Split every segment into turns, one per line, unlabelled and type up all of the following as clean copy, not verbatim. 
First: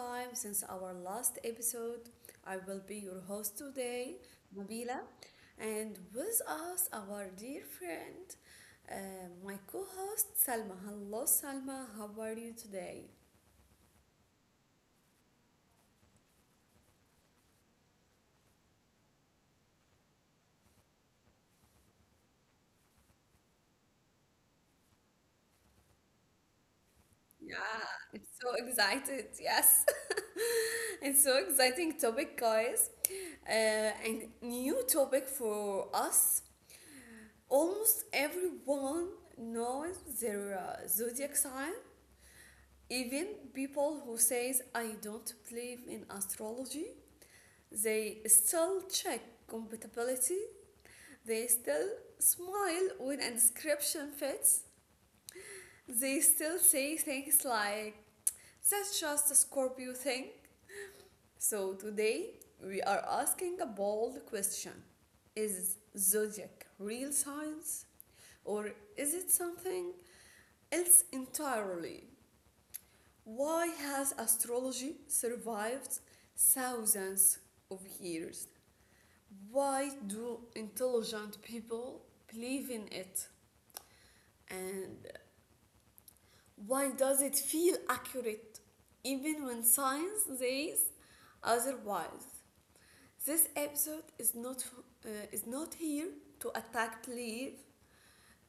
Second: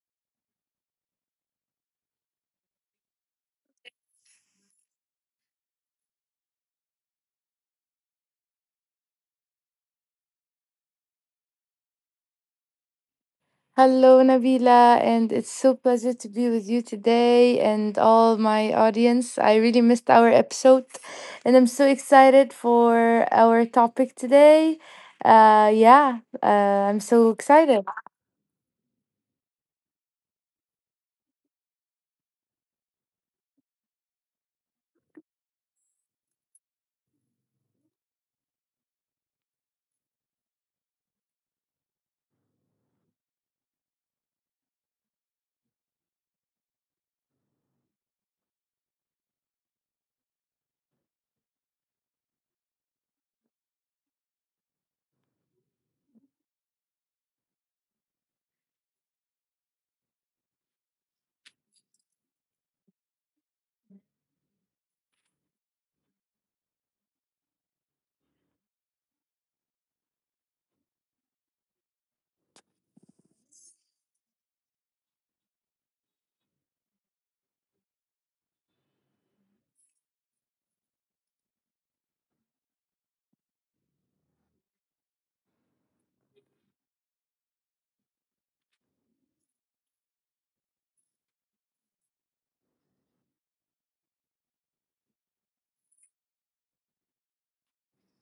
time since our last episode. I will be your host today, Nabila, and with us, our dear friend, uh, my co host, Salma. Hello, Salma, how are you today?
Hello, Nabila, and it's so pleasure to be with you today and all my audience. I really missed our episode, and I'm so excited for our topic today. Yeah, I'm so
Yeah,
excited.
I'm so excited, yes. It's so exciting topic, guys. Uh, and new topic for us. Almost everyone knows their zodiac sign. Even people who says I don't believe in astrology, they still check compatibility. They still smile when a description fits. They still say things like that's just a Scorpio thing. So today we are asking a bold question. Is zodiac real science, or is it something else entirely? Why has astrology survived thousands of years? Why do intelligent people believe in it? And why does it feel accurate even when science says otherwise? This episode is not here to attack Leave,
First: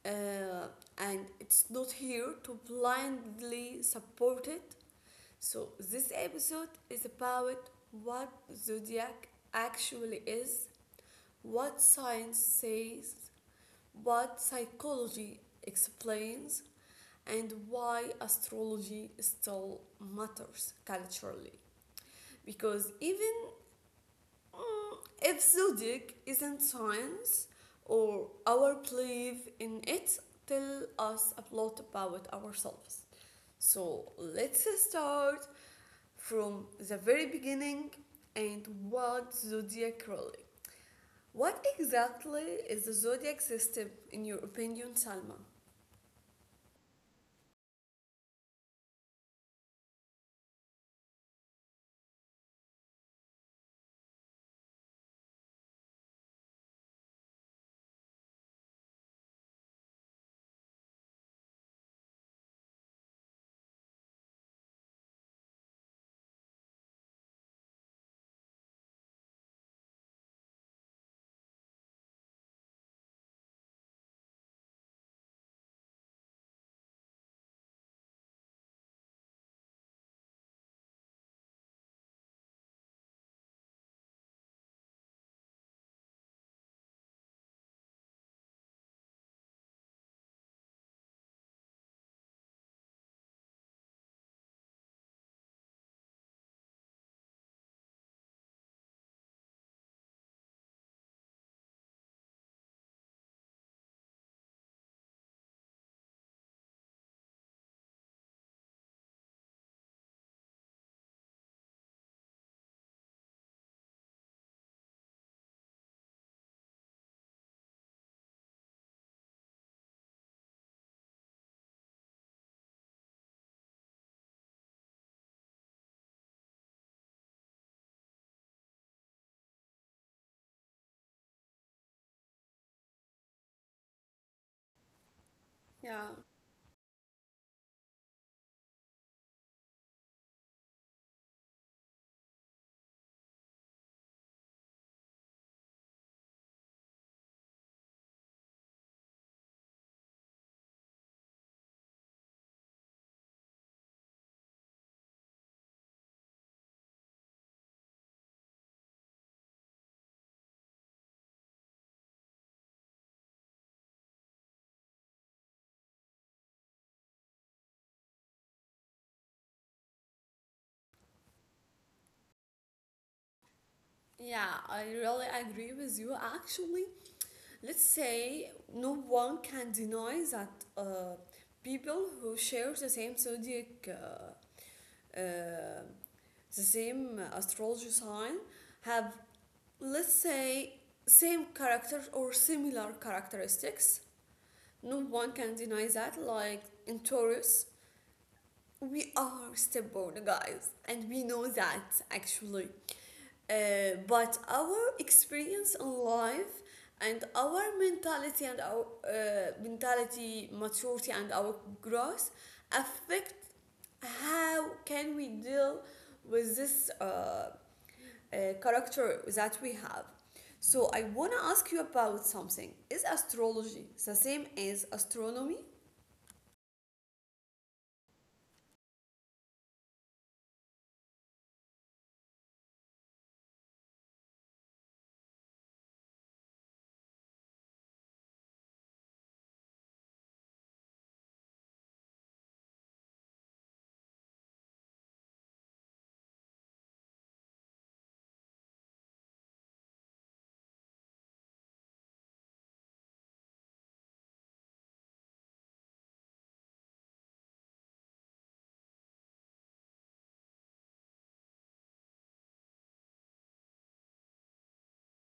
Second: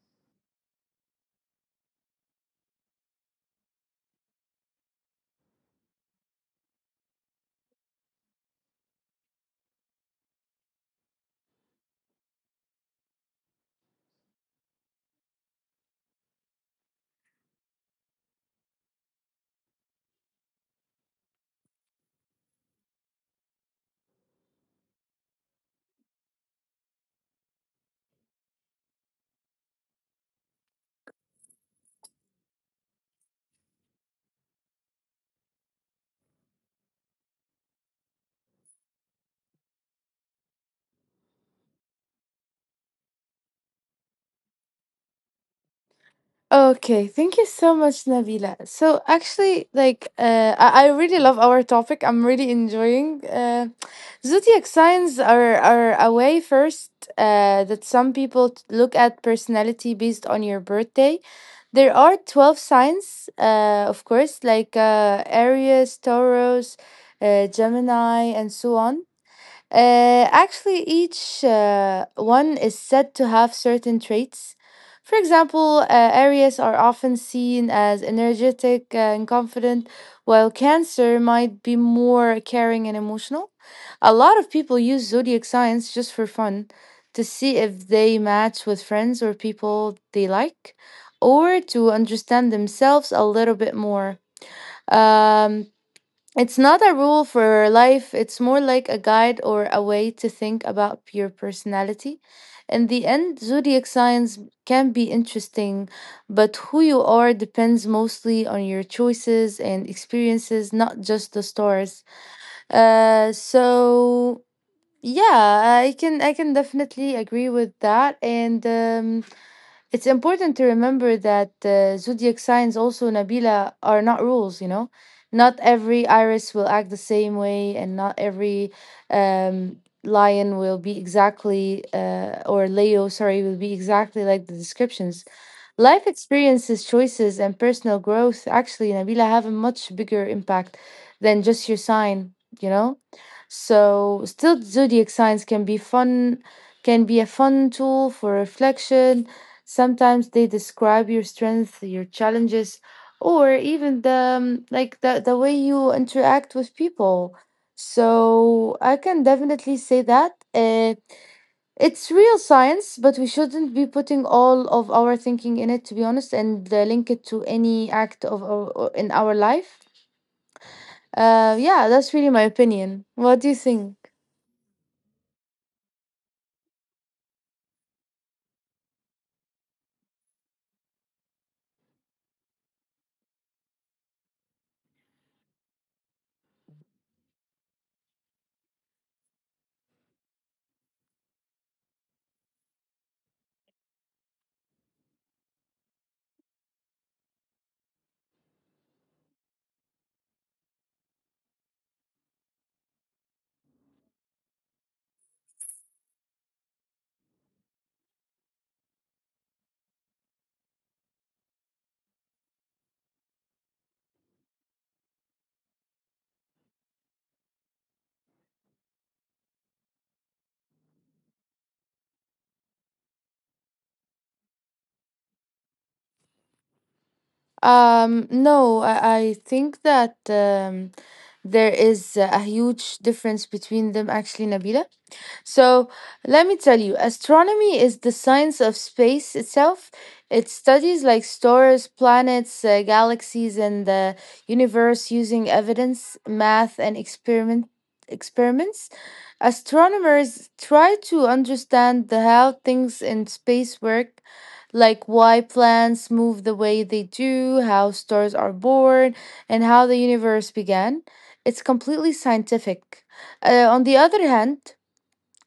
uh, and it's not here to blindly support it. So this episode is about what zodiac actually is, what science says, what psychology explains, and why astrology still matters culturally. Because even Mm, if zodiac isn't science or our belief in it, tell us a lot about ourselves. So let's start from the very beginning and what zodiac really. What exactly is the zodiac system in your opinion, Salma?
Okay, thank you so much, Nabila. So actually, like, I really love our topic. I'm really enjoying. Zodiac signs are a way first that some people look at personality based on your birthday. There are 12 signs, of course, like Aries, Taurus, Gemini, and so on. Actually, each one is said to have certain traits. For example, Aries are often seen as energetic and confident, while Cancer might be more caring and emotional. A lot of people use zodiac signs just for fun to see if they match with friends or people they like, or to understand themselves a little bit more. Um, it's not a rule for life, it's more like a guide or a way to think about your personality. In the end, zodiac signs can be interesting, but who you are depends mostly on your choices and experiences, not just the stars. So yeah, I can definitely agree with that. And it's important to remember that zodiac signs, also Nabila, are not rules, you know? Not every iris will act the same way, and not every um, lion will be exactly, or Leo, sorry, will be exactly like the descriptions. Life
Yeah.
experiences, choices, and personal growth actually, Nabila, have a much bigger impact than just your sign, you know? So, still, zodiac signs can be fun, can be a fun tool for reflection. Sometimes they describe your strength, your challenges, or even the like the way you interact with people. So I can definitely say that. It's real science, but we shouldn't be putting all of our thinking in it, to be honest, and link it to any act of our, or in our life. Yeah, that's really my opinion. What do you think?
Yeah, I really agree with you. Actually, let's say no one can deny that uh, people who share the same zodiac, the same astrology sign, have, let's say, same characters or similar characteristics. No one can deny that. Like in Taurus, we are stubborn guys and we know that actually, but our experience in life and our mentality maturity and our growth affect how can we deal with this character that we have. So I want to ask you about something. Is astrology the same as astronomy?
No, I think that there is a huge difference between them, actually, Nabila. So, let me tell you, astronomy is the science of space itself. It studies like stars, planets, galaxies, and the universe using evidence, math, and experiments. Astronomers try to understand the how things in space work, like why planets move the way they do, how stars are born, and how the universe began. It's completely scientific. On the other hand,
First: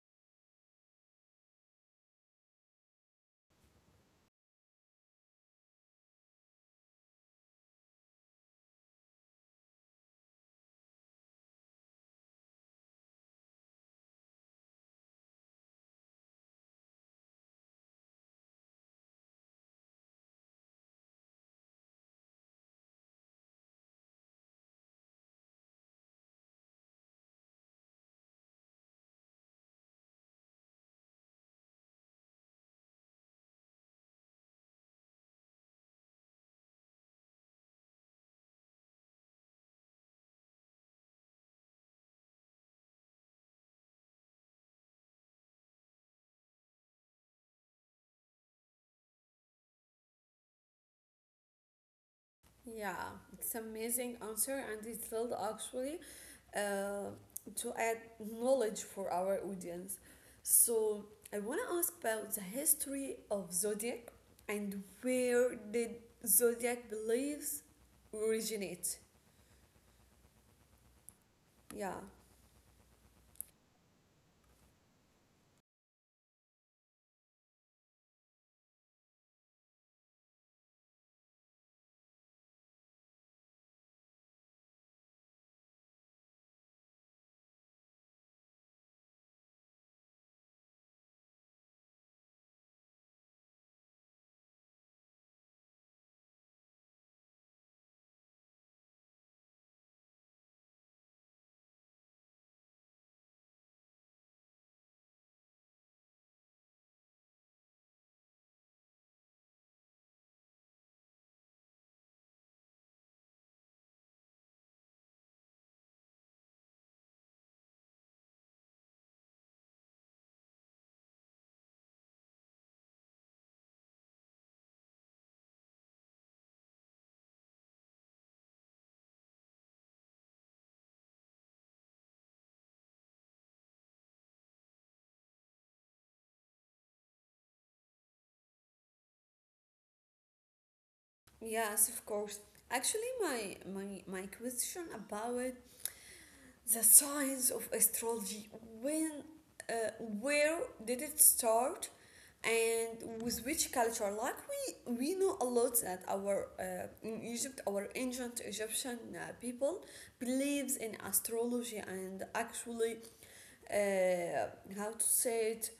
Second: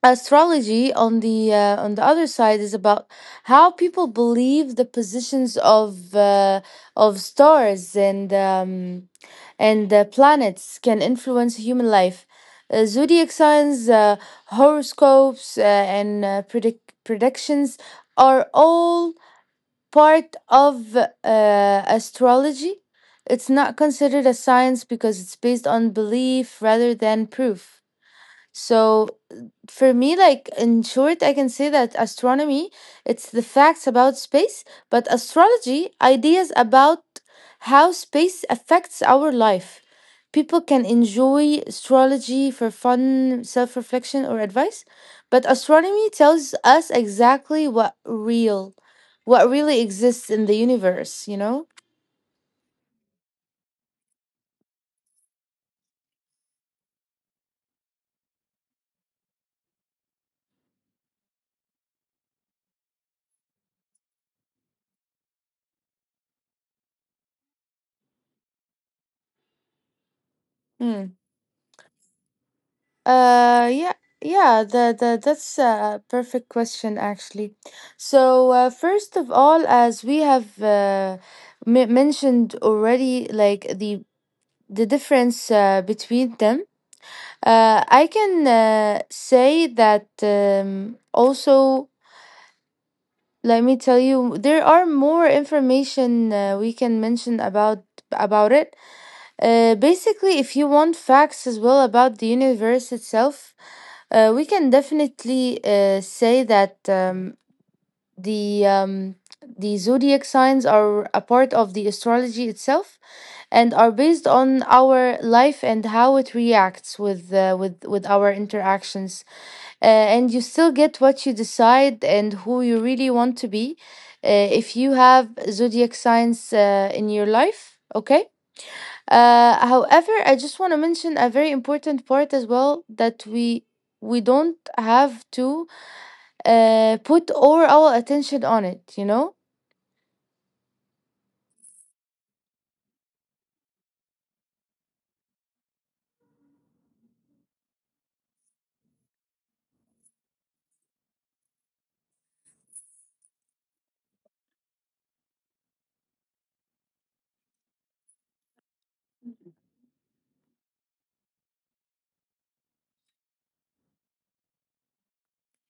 astrology on the other side is about how people believe the positions of stars and the planets can influence human life, zodiac signs, horoscopes, and predictions are all part of astrology. It's not considered a science because it's based on belief rather than proof. So for me, like, in short, I can say that astronomy, it's the facts about space, but astrology, ideas about how space affects our life. People can enjoy astrology for fun, self-reflection, or advice, but astronomy tells us exactly what real what really exists in the universe, you know.
Yeah, it's amazing answer, and it's will actually uh, to add knowledge for our audience. So I want to ask about the history of zodiac and where did zodiac beliefs originate?
Hmm.
Yeah,
Uh, yeah, that's a perfect question, actually. So, first of all, as we have mentioned already, like the difference between them, I can say that also. Let me tell you, there are more information we can mention about it. Basically, if you want facts as well about the universe itself, we can definitely say that the um, the zodiac signs are a part of the astrology itself and are based on our life and how it reacts with with our interactions. Uh, and you still get what you decide and who you really want to be if you have zodiac signs in your life. Okay, however, I just want to mention a very important part as well that we don't have to put all our attention on it, you know?
yes, of course. Actually, my question about the science of astrology, when, uh, where did it start, and with which culture? Like we know a lot that our in Egypt, our ancient Egyptian people believes in astrology and actually, uh, how to say it?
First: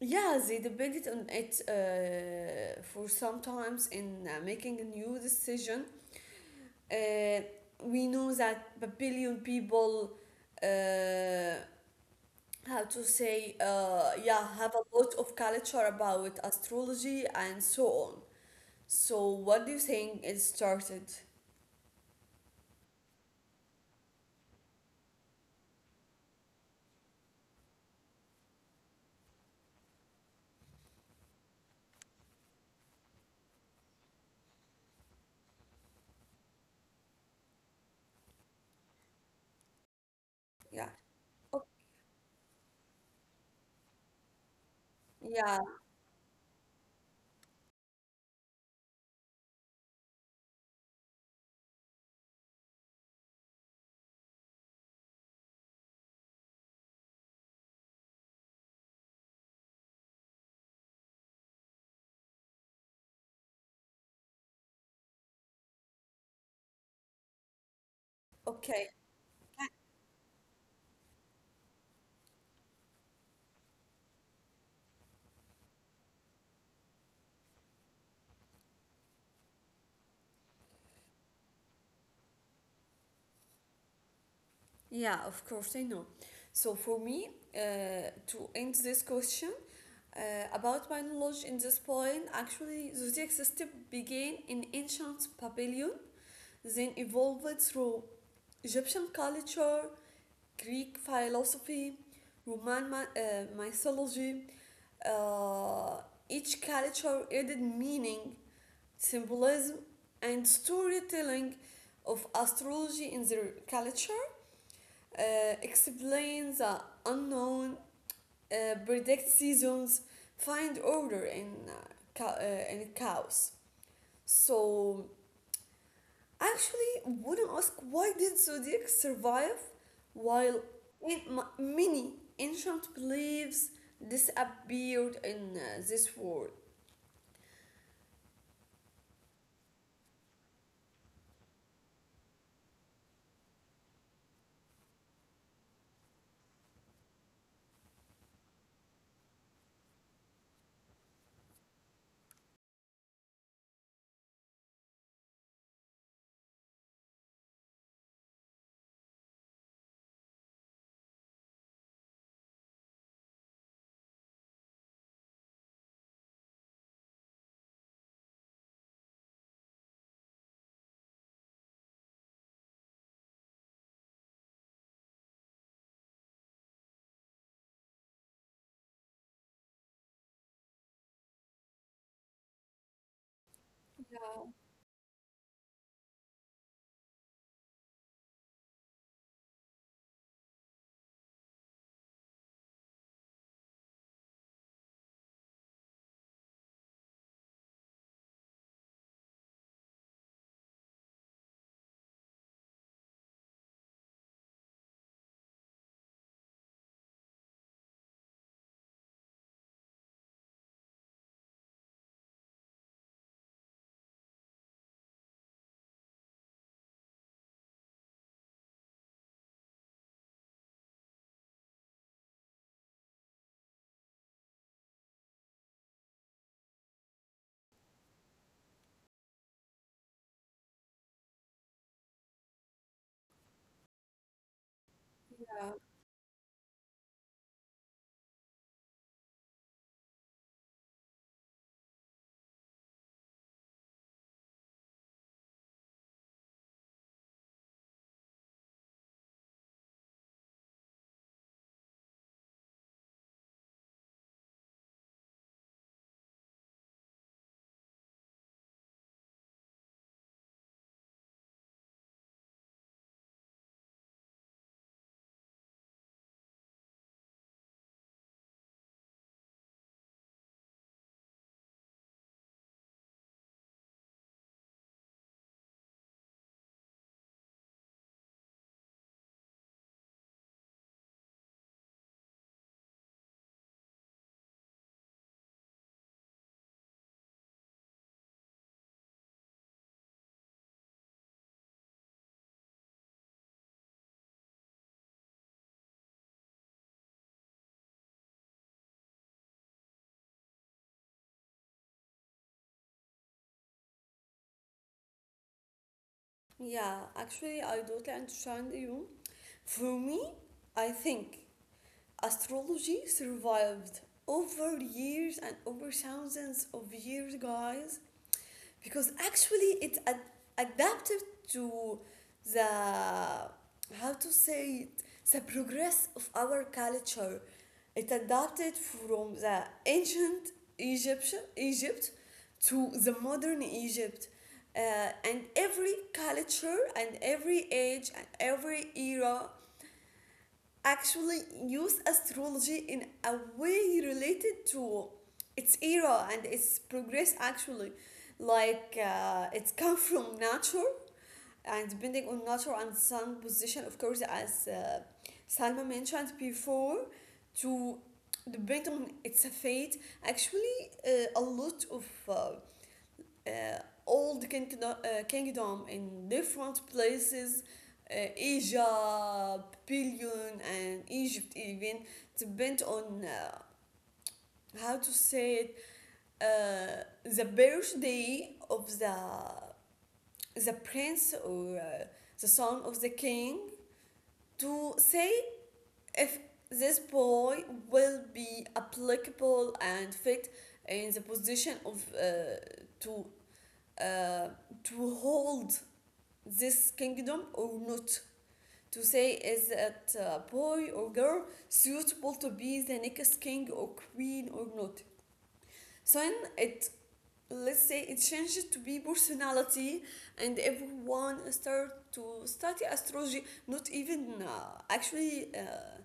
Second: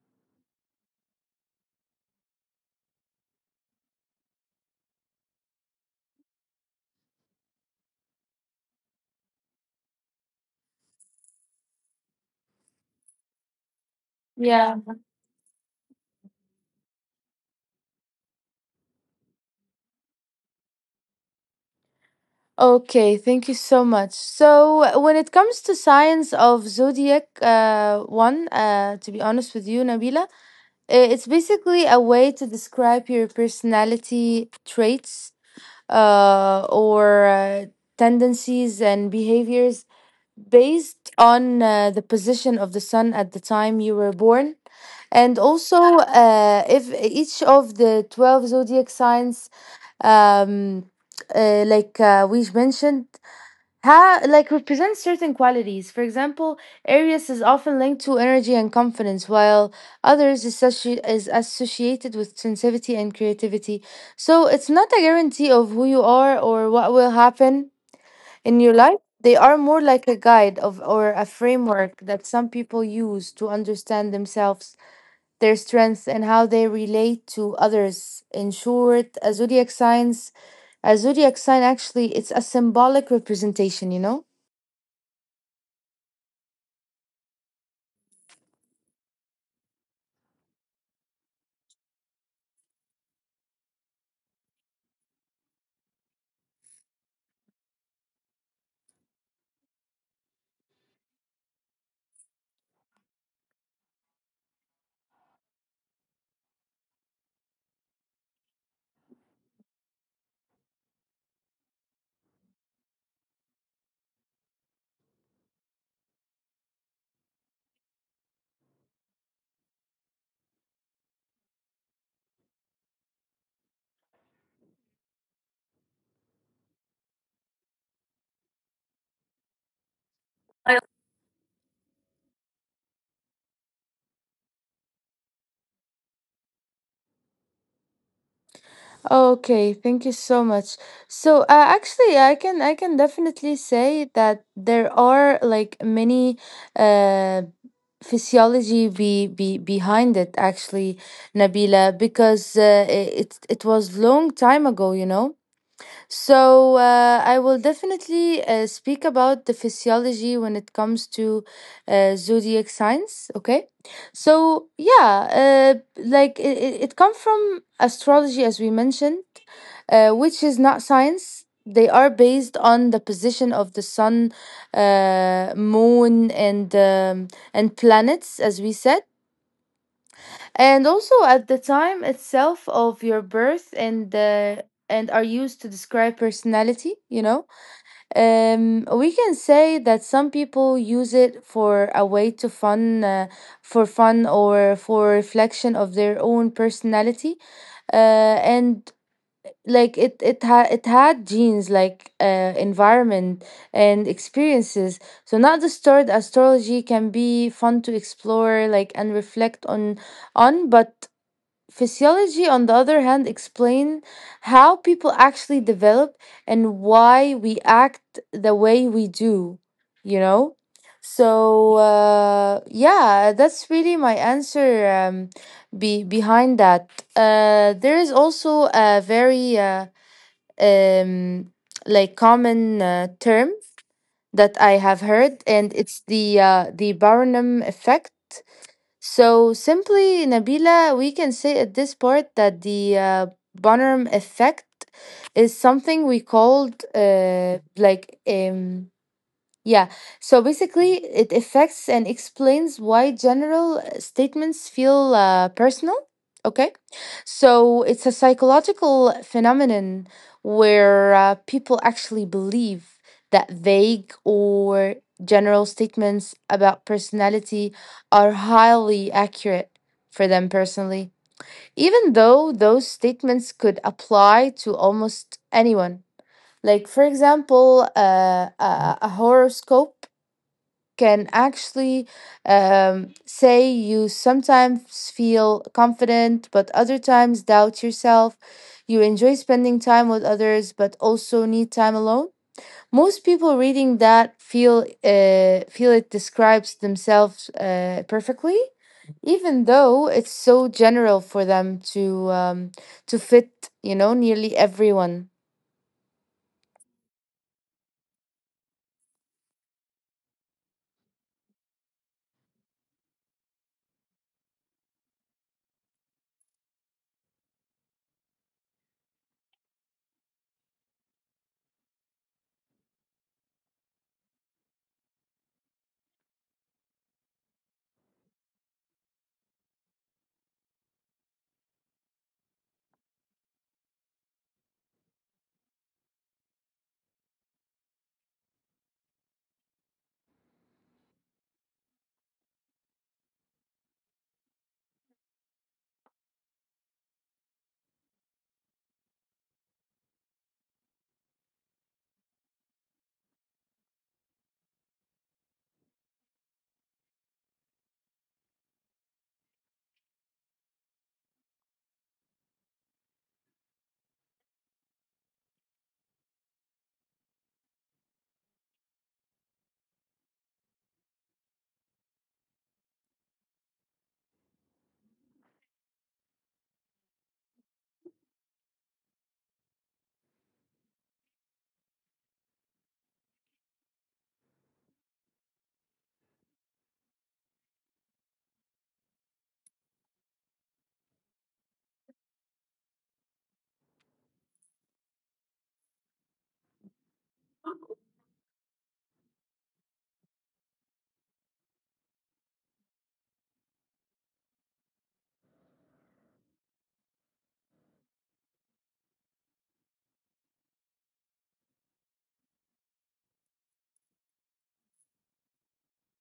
Yeah, they depended on it for sometimes in making a new decision. uh, we know that a billion people, uh, how to say, yeah, have a lot of culture about astrology and so on. So what do you think it started?
Okay, thank you so much. So, when it comes to signs of zodiac one, to be honest with you, Nabila, it's basically a way to describe your personality traits, or tendencies and behaviors
Yeah.
based on the position of the sun at the time you were born, and
Yeah.
also if each of the 12 zodiac signs, um, we mentioned, like represent certain qualities. For example, Aries is often linked to energy and confidence, while others is associated with sensitivity and creativity. So it's not a guarantee of who you are or what will happen in your
Okay.
life. They are more like a guide of or a framework that some people use to understand themselves, their strengths, and how they relate to others. In short, a zodiac sign actually, it's a symbolic representation, you know.
Yeah, of course I know. So for me, to end this question uh, about my knowledge in this point, actually zodiac system began in ancient Babylon, then evolved through Egyptian culture, Greek philosophy, Roman mythology. Uh, each culture added meaning, symbolism, and storytelling of astrology in their culture, uh, explains the unknown, predicts seasons, find order in, in chaos. So actually wouldn't ask why did Zodiac survive while in many ancient beliefs disappeared in this world?
Okay, thank you so much. So, actually, I can definitely say that there are like many uh physiology be behind it actually, Nabila, because i- it was long time ago, you know. So, I will definitely speak about the physiology when it comes to zodiac signs, okay? So, yeah, it comes from astrology as we mentioned, which is not science. They are based on the position of the sun, moon, and planets, as we said, and also at the time itself of your birth, and are used to describe personality. You know, we can say that some people use it for a way to fun, for fun or for reflection of their own personality, uh, and like it it had genes like environment and experiences. So not disturbed, astrology can be fun to explore, like, and reflect on, but physiology on the other hand explain how people actually develop and why we act the way we do, you know. So yeah, that's really my answer. Be behind that, there is also a very um, like common term that I have heard, and it's the Barnum effect. So simply, Nabila, we can say at this part that the Barnum effect is something we called. Yeah. So basically, it affects and explains why general statements feel personal. Okay. So it's a psychological phenomenon where people actually believe that vague or general statements about personality are highly accurate for them personally, even though those statements could apply to almost anyone. Like, for example, a horoscope can actually say you sometimes feel confident, but other times doubt yourself. You enjoy spending time with others, but also need time alone. Most people reading that feel it describes themselves perfectly, even though it's so general for them to fit, you know, nearly everyone.
Yeah, actually, I totally understand you. For me, I think astrology survived over years and over thousands of years, guys, because actually it adapted to the, how to say it, the progress of our culture. It adapted from the ancient Egyptian Egypt to the modern Egypt. And every culture and every age and every era actually use astrology in a way related to its era and its progress actually. Like it's come from nature and depending on nature and sun position, of course, as Salma mentioned before, to depend on its fate actually. uh, a lot of uh, old kingdom, kingdom in different places, Asia, Babylon, and Egypt even depend on, how to say it, the birthday of the prince or the son of the king to say if this boy will be applicable and fit in the position of to uh, to hold this kingdom or not. To say is that a boy or girl suitable to be the next king or queen or not. So then it, let's say it changed to be personality and everyone start to study astrology not even, actually,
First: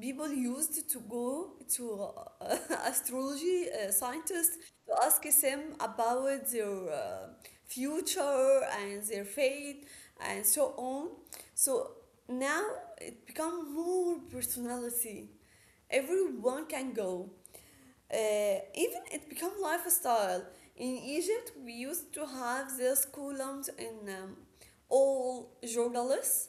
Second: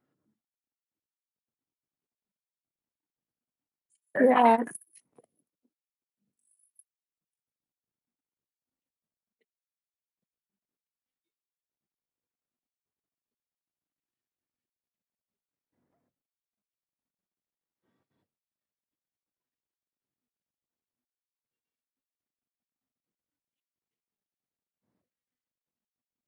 people used to go to uh, astrology scientists to ask them about their future and their fate and so on. So now it become more personality. Everyone can go. Even it become lifestyle. In Egypt, we used to have these columns in all journalists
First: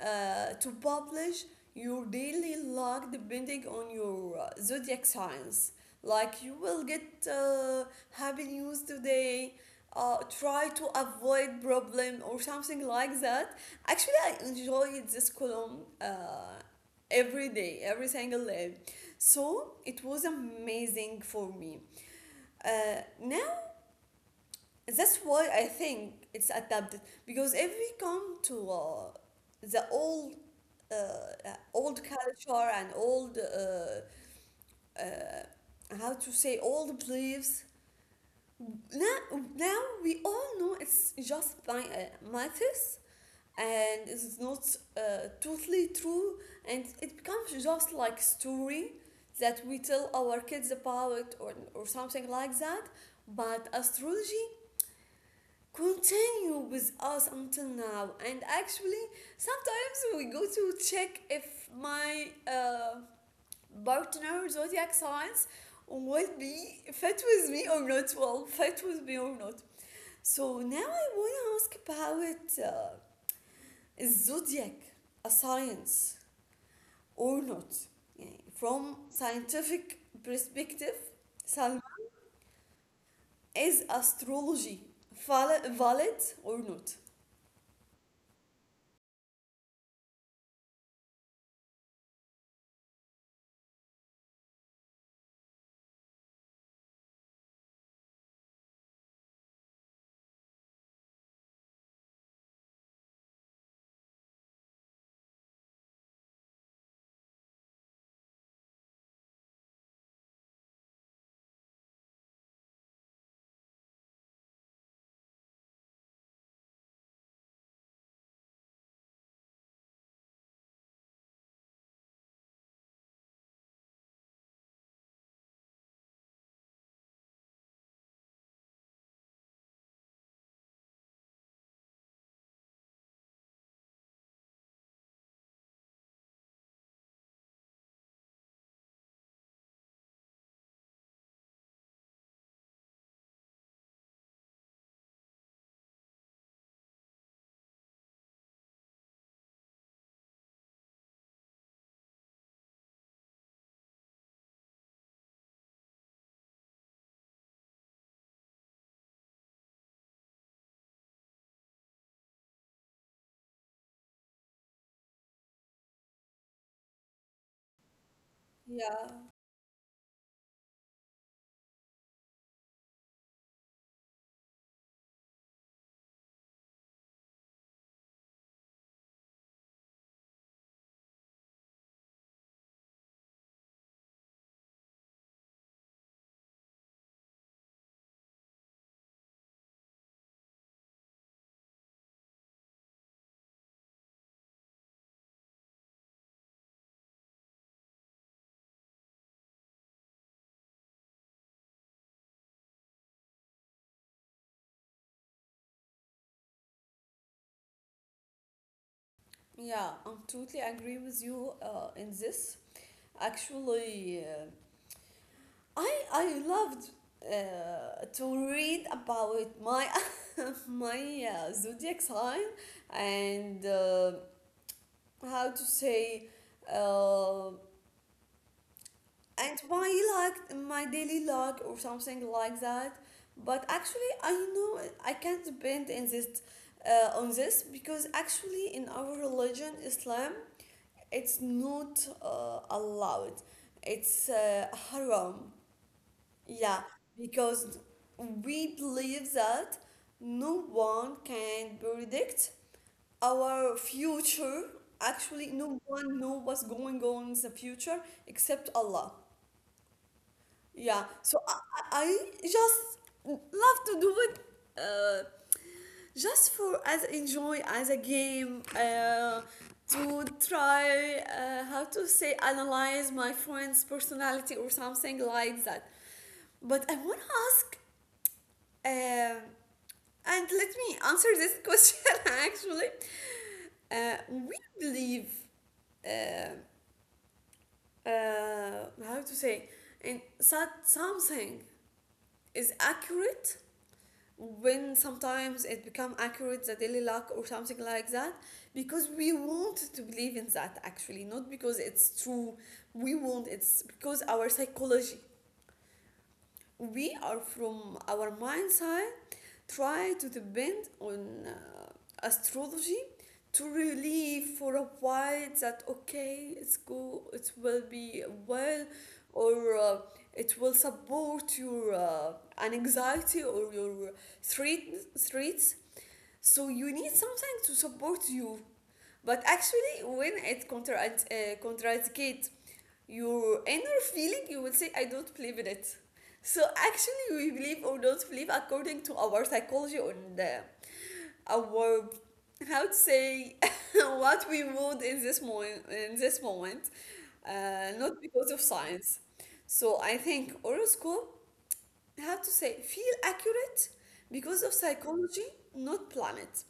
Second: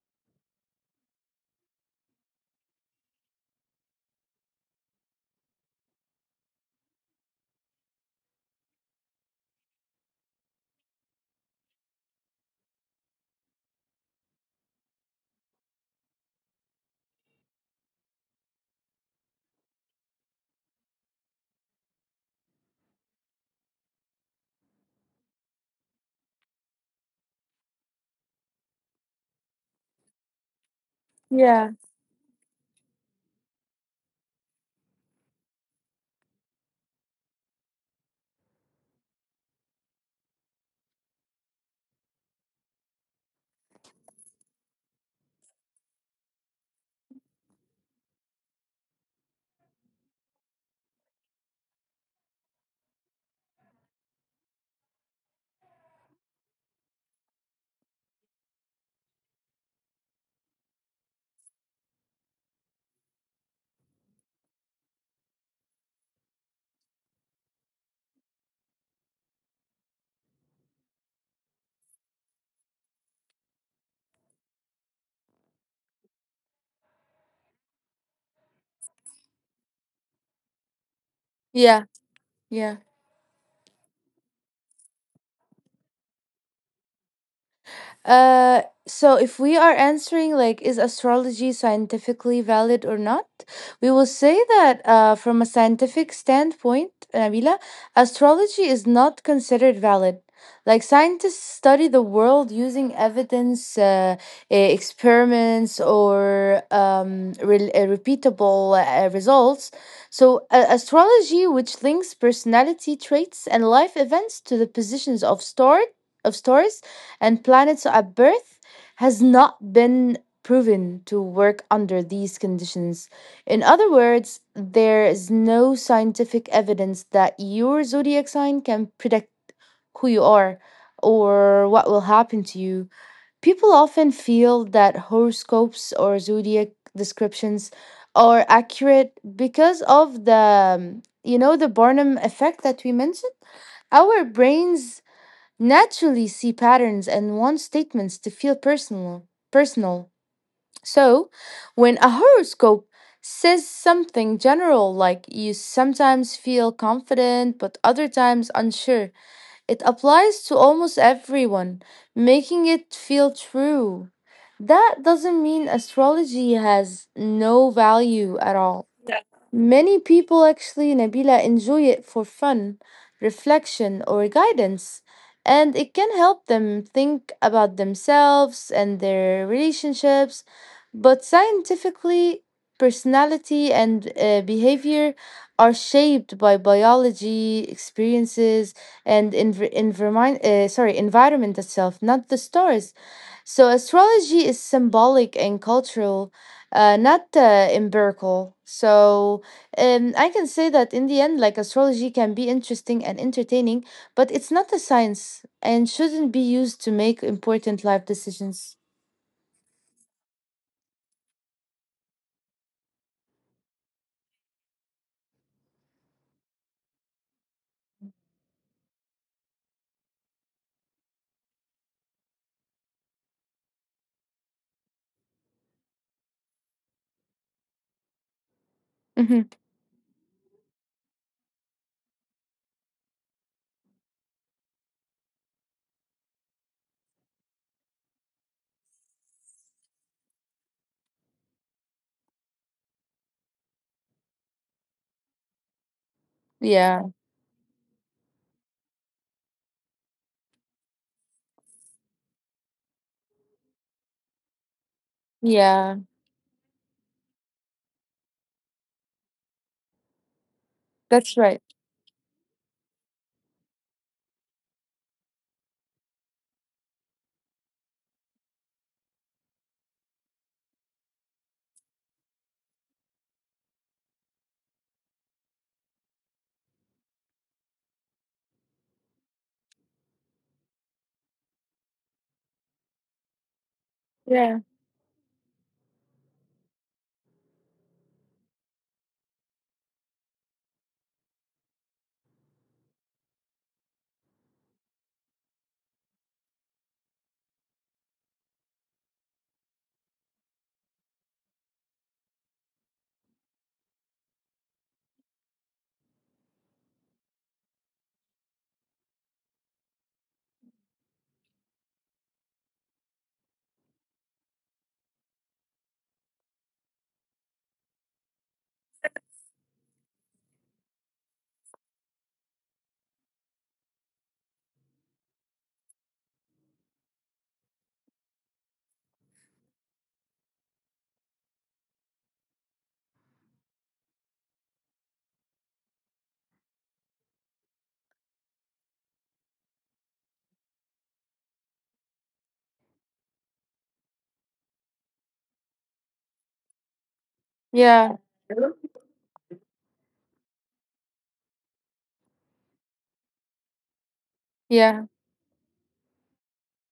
to publish your daily log depending on your zodiac signs. Like you will get happy news today. Try to avoid problem or something like that. Actually, I enjoyed this column. Every day, every single day. So it was amazing for me. Now that's why I think it's adapted, because if we come to the old
Yeah.
old culture and old uh, how to say old beliefs, now now we all know it's just by myths and it's not totally true, and it becomes just like story that we tell our kids about or something like that. But astrology continue with us until now, and actually sometimes we go to check if my partner zodiac signs will be fit with me or not, well fit with me or not. So now I want to ask about zodiac, a science or not. يعني from scientific perspective, Salma,
Yeah. Yeah.
is astrology valid or not?
So if we are answering, like, is astrology scientifically valid or not, we will say that from a scientific standpoint, Nabila, astrology is not considered valid. Like, scientists study the world using evidence, experiments, or repeatable results. So astrology, which links personality traits and life events to the positions of star of stars and planets at birth, has not been proven to work under these conditions. In other words, there is no scientific evidence that your zodiac sign can predict who you are or what will happen to you. People often feel that horoscopes or zodiac descriptions are accurate because of the you know, the Barnum effect that we mentioned. Our brains naturally see patterns and want statements to feel personal. So when a horoscope says something general, like you sometimes feel confident but other times unsure, it applies to almost everyone, making it feel true. That doesn't mean astrology has no value at all.
Yeah,
Many people actually, Nabila, enjoy it for fun, reflection, or guidance, and it can help them think about themselves and their relationships. But scientifically, personality and behavior are shaped by biology, experiences, and environment, sorry, environment itself, not the stars. So astrology is symbolic and cultural, not empirical. So I can say that in the end, like, astrology can be interesting and entertaining, but it's not a science and shouldn't be used to make important life decisions.
yeah, I totally agree with you in this. Actually, I loved to read about my my zodiac sign and, how to say, uh,
Mhm.
and why, like my daily log or something like that. But actually I know I can't depend in this on this, because actually in our religion Islam it's not allowed, it's haram. Yeah,
Yeah,
because we believe that no one can predict our future. Actually no
yeah,
one knows what's going on in the future except Allah. Yeah,
that's
so I,
right.
I I just love to do it, uh, just for as enjoy as a game, to try, how to say, analyze my friend's personality or something like that. But I want to ask, um and let me answer this question actually. We
Yeah,
believe, uh, how to say, in that something is accurate when sometimes it become accurate the daily luck or something like that, because we want to believe in that actually, not because it's true, we want it's because our psychology. We are from our mind side try to depend on astrology to relieve for a while that okay it's go it will be well, or it will support your anxiety or your threat, threats. So you need something to support you. But actually when it uh, contradicts your inner feeling you will say I don't believe in it. So actually, we believe or don't believe according to our psychology and, our, how to say, what we want in this moment. In this moment,
yeah,
not because of science. So I think horoscope, how to say, feel accurate because of
yeah.
psychology, not planet.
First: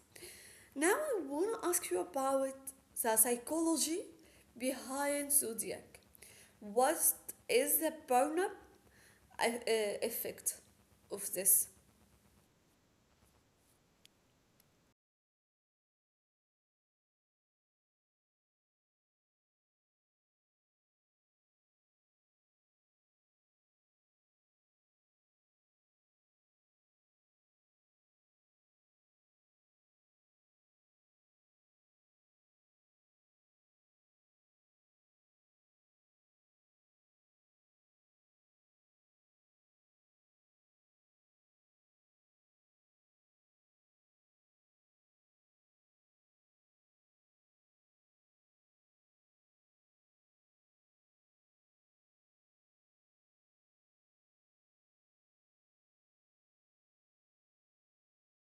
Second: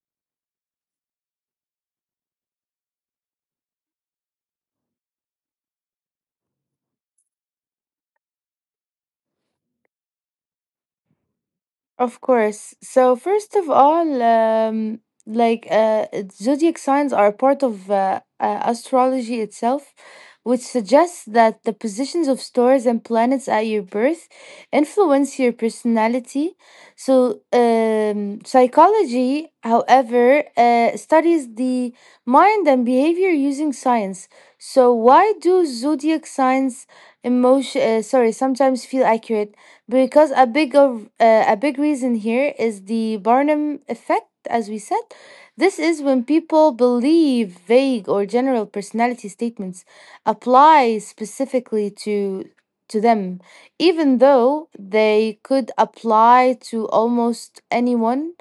Now I want to ask you about the psychology behind zodiac. What is the burn-up effect of this?
Of course. So first of all, like uh, zodiac signs are part of astrology itself, which suggests that the positions of stars and planets at your birth influence your personality. So psychology, however, studies the mind and behavior using science. So why do zodiac signs emotion? Sorry, sometimes feel accurate? Because a big reason here is the Barnum effect, as we said. This is when people believe vague or general personality statements apply specifically to them even though they could apply to almost anyone.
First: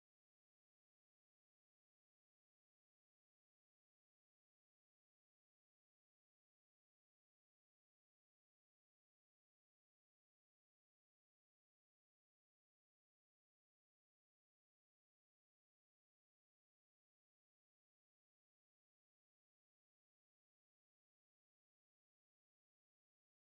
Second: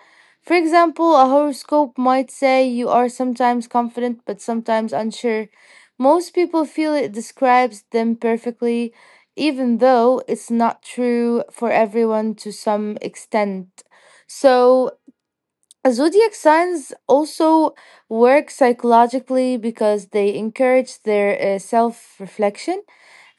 For example, a horoscope might say you are sometimes confident but sometimes unsure. Most people feel it describes them perfectly, even though it's not true for everyone to some extent. So Zodiac signs also work psychologically because they encourage their self reflection.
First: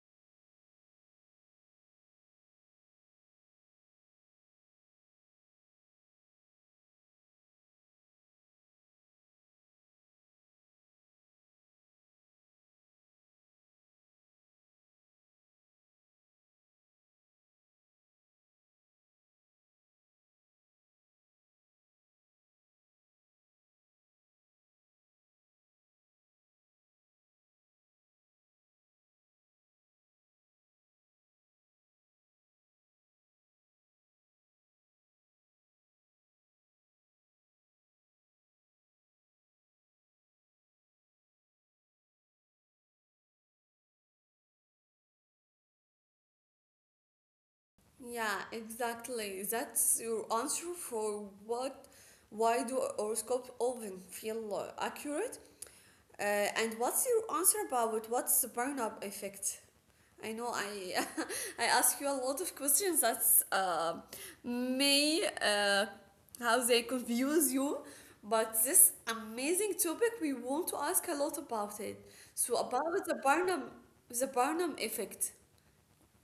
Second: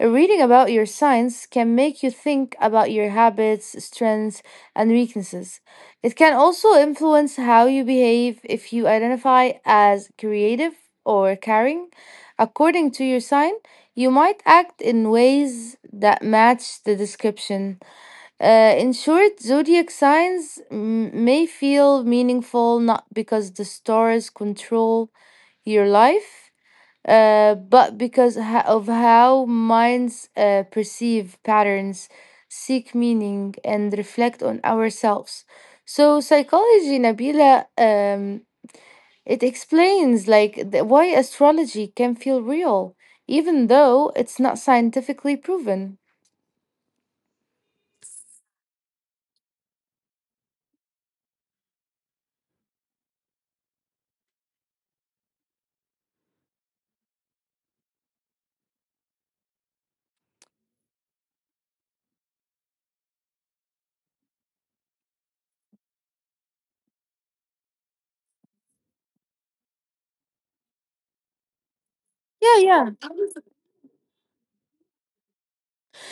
Reading about your signs can make you think about your habits, strengths, and weaknesses. It can also influence how you behave if you identify as creative or caring. According to your sign, you might act in ways that match the description. In short, zodiac signs may feel meaningful not because the stars control your life, but because of how minds perceive patterns, seek meaning, and reflect on ourselves. So, psychology, Nabila, it explains why astrology can feel real, even though it's not scientifically proven.
Yeah, exactly. That's your answer for what why do horoscopes often feel accurate? Uh, and what's your answer about what's the burn-up effect? I know I I ask you a lot of questions that's may how they confuse you, but this amazing topic we want to ask a lot about it. So
Yeah, yeah.
about the Barnum effect,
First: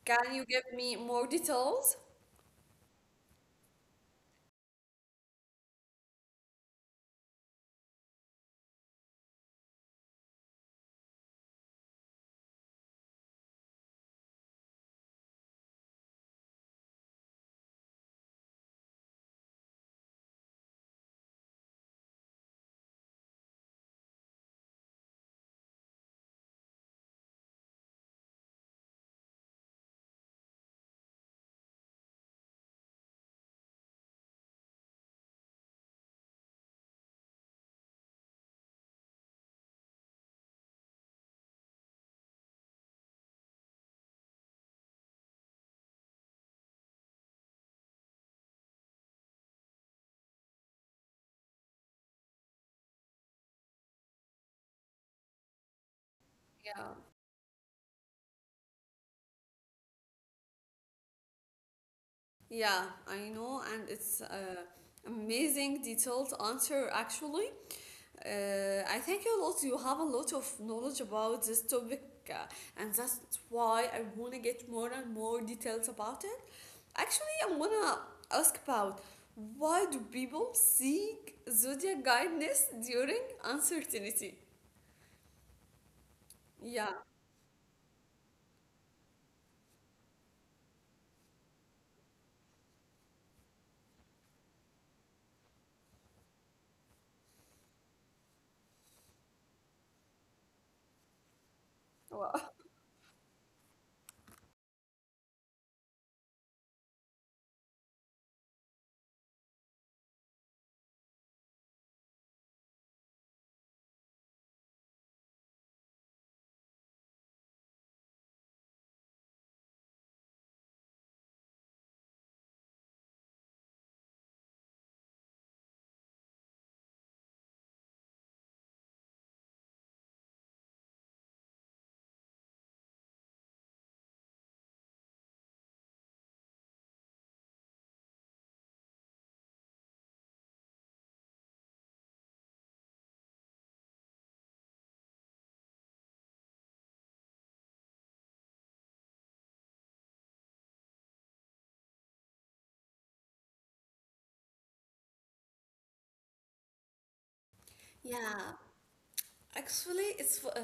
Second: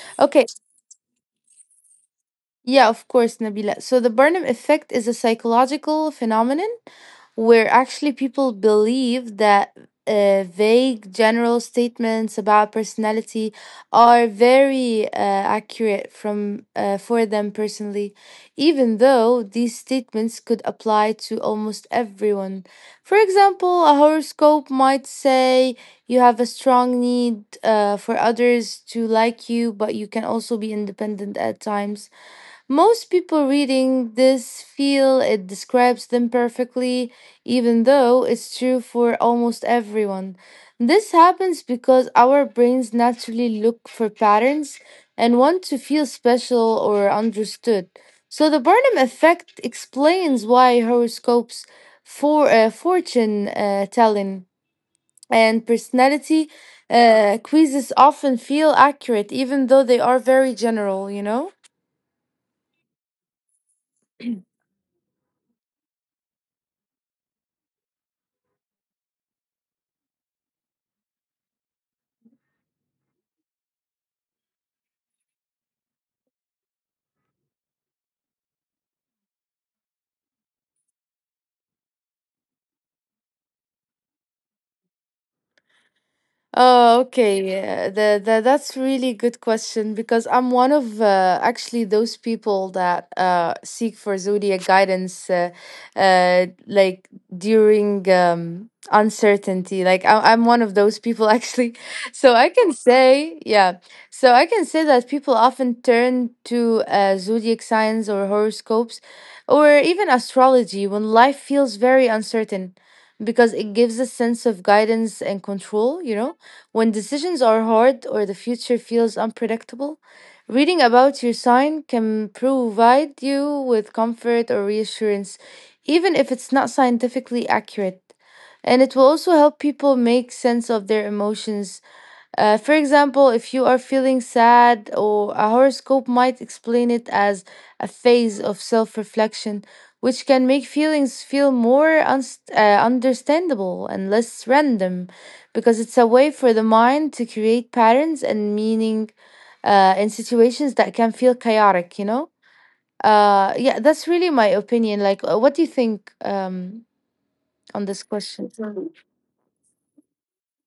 can you
Okay.
give me more details?
Yeah, of course, Nabila. So the Barnum effect is a psychological phenomenon where actually people believe that vague general statements about personality are very accurate from for them personally, even though these statements could apply to almost everyone. For example, a horoscope might say you have a strong need for others to like you, but you can also be independent at times. Most people reading this feel it describes them perfectly, even though it's true for almost everyone. This happens because our brains naturally look for patterns and want to feel special or understood. So the Barnum effect explains why horoscopes, fortune telling, and personality
Yeah,
quizzes often feel accurate, even though they are very general. You know.
yeah, I know, and it's amazing detailed answer actually. I think a lot you have a lot of knowledge about this topic, uh, and that's why I wanna get more and more details about it. Actually, I wanna ask about why do people seek zodiac guidance during uncertainty? Yeah,
Oh, okay. That's really good question because I'm one of actually those people that seek for zodiac guidance, like during uncertainty. Like I'm one of those people actually.
wow.
So I can say, yeah. So I can say that people often turn to zodiac signs or horoscopes, or even astrology when life feels very uncertain because it gives a sense of guidance and control, you know? When decisions are hard or the future feels unpredictable, reading about your sign can provide you with comfort or reassurance, even if it's not scientifically accurate. And it will also help people make sense of their emotions. For example, if you are feeling sad, or a horoscope might explain it as a phase of self reflection, which can make feelings feel more uns understandable and less random, because it's a way for the mind to create patterns and meaning in situations that can feel chaotic, you know? Yeah, that's really my opinion. Like, what do you think on this question?
Yeah. Actually, it's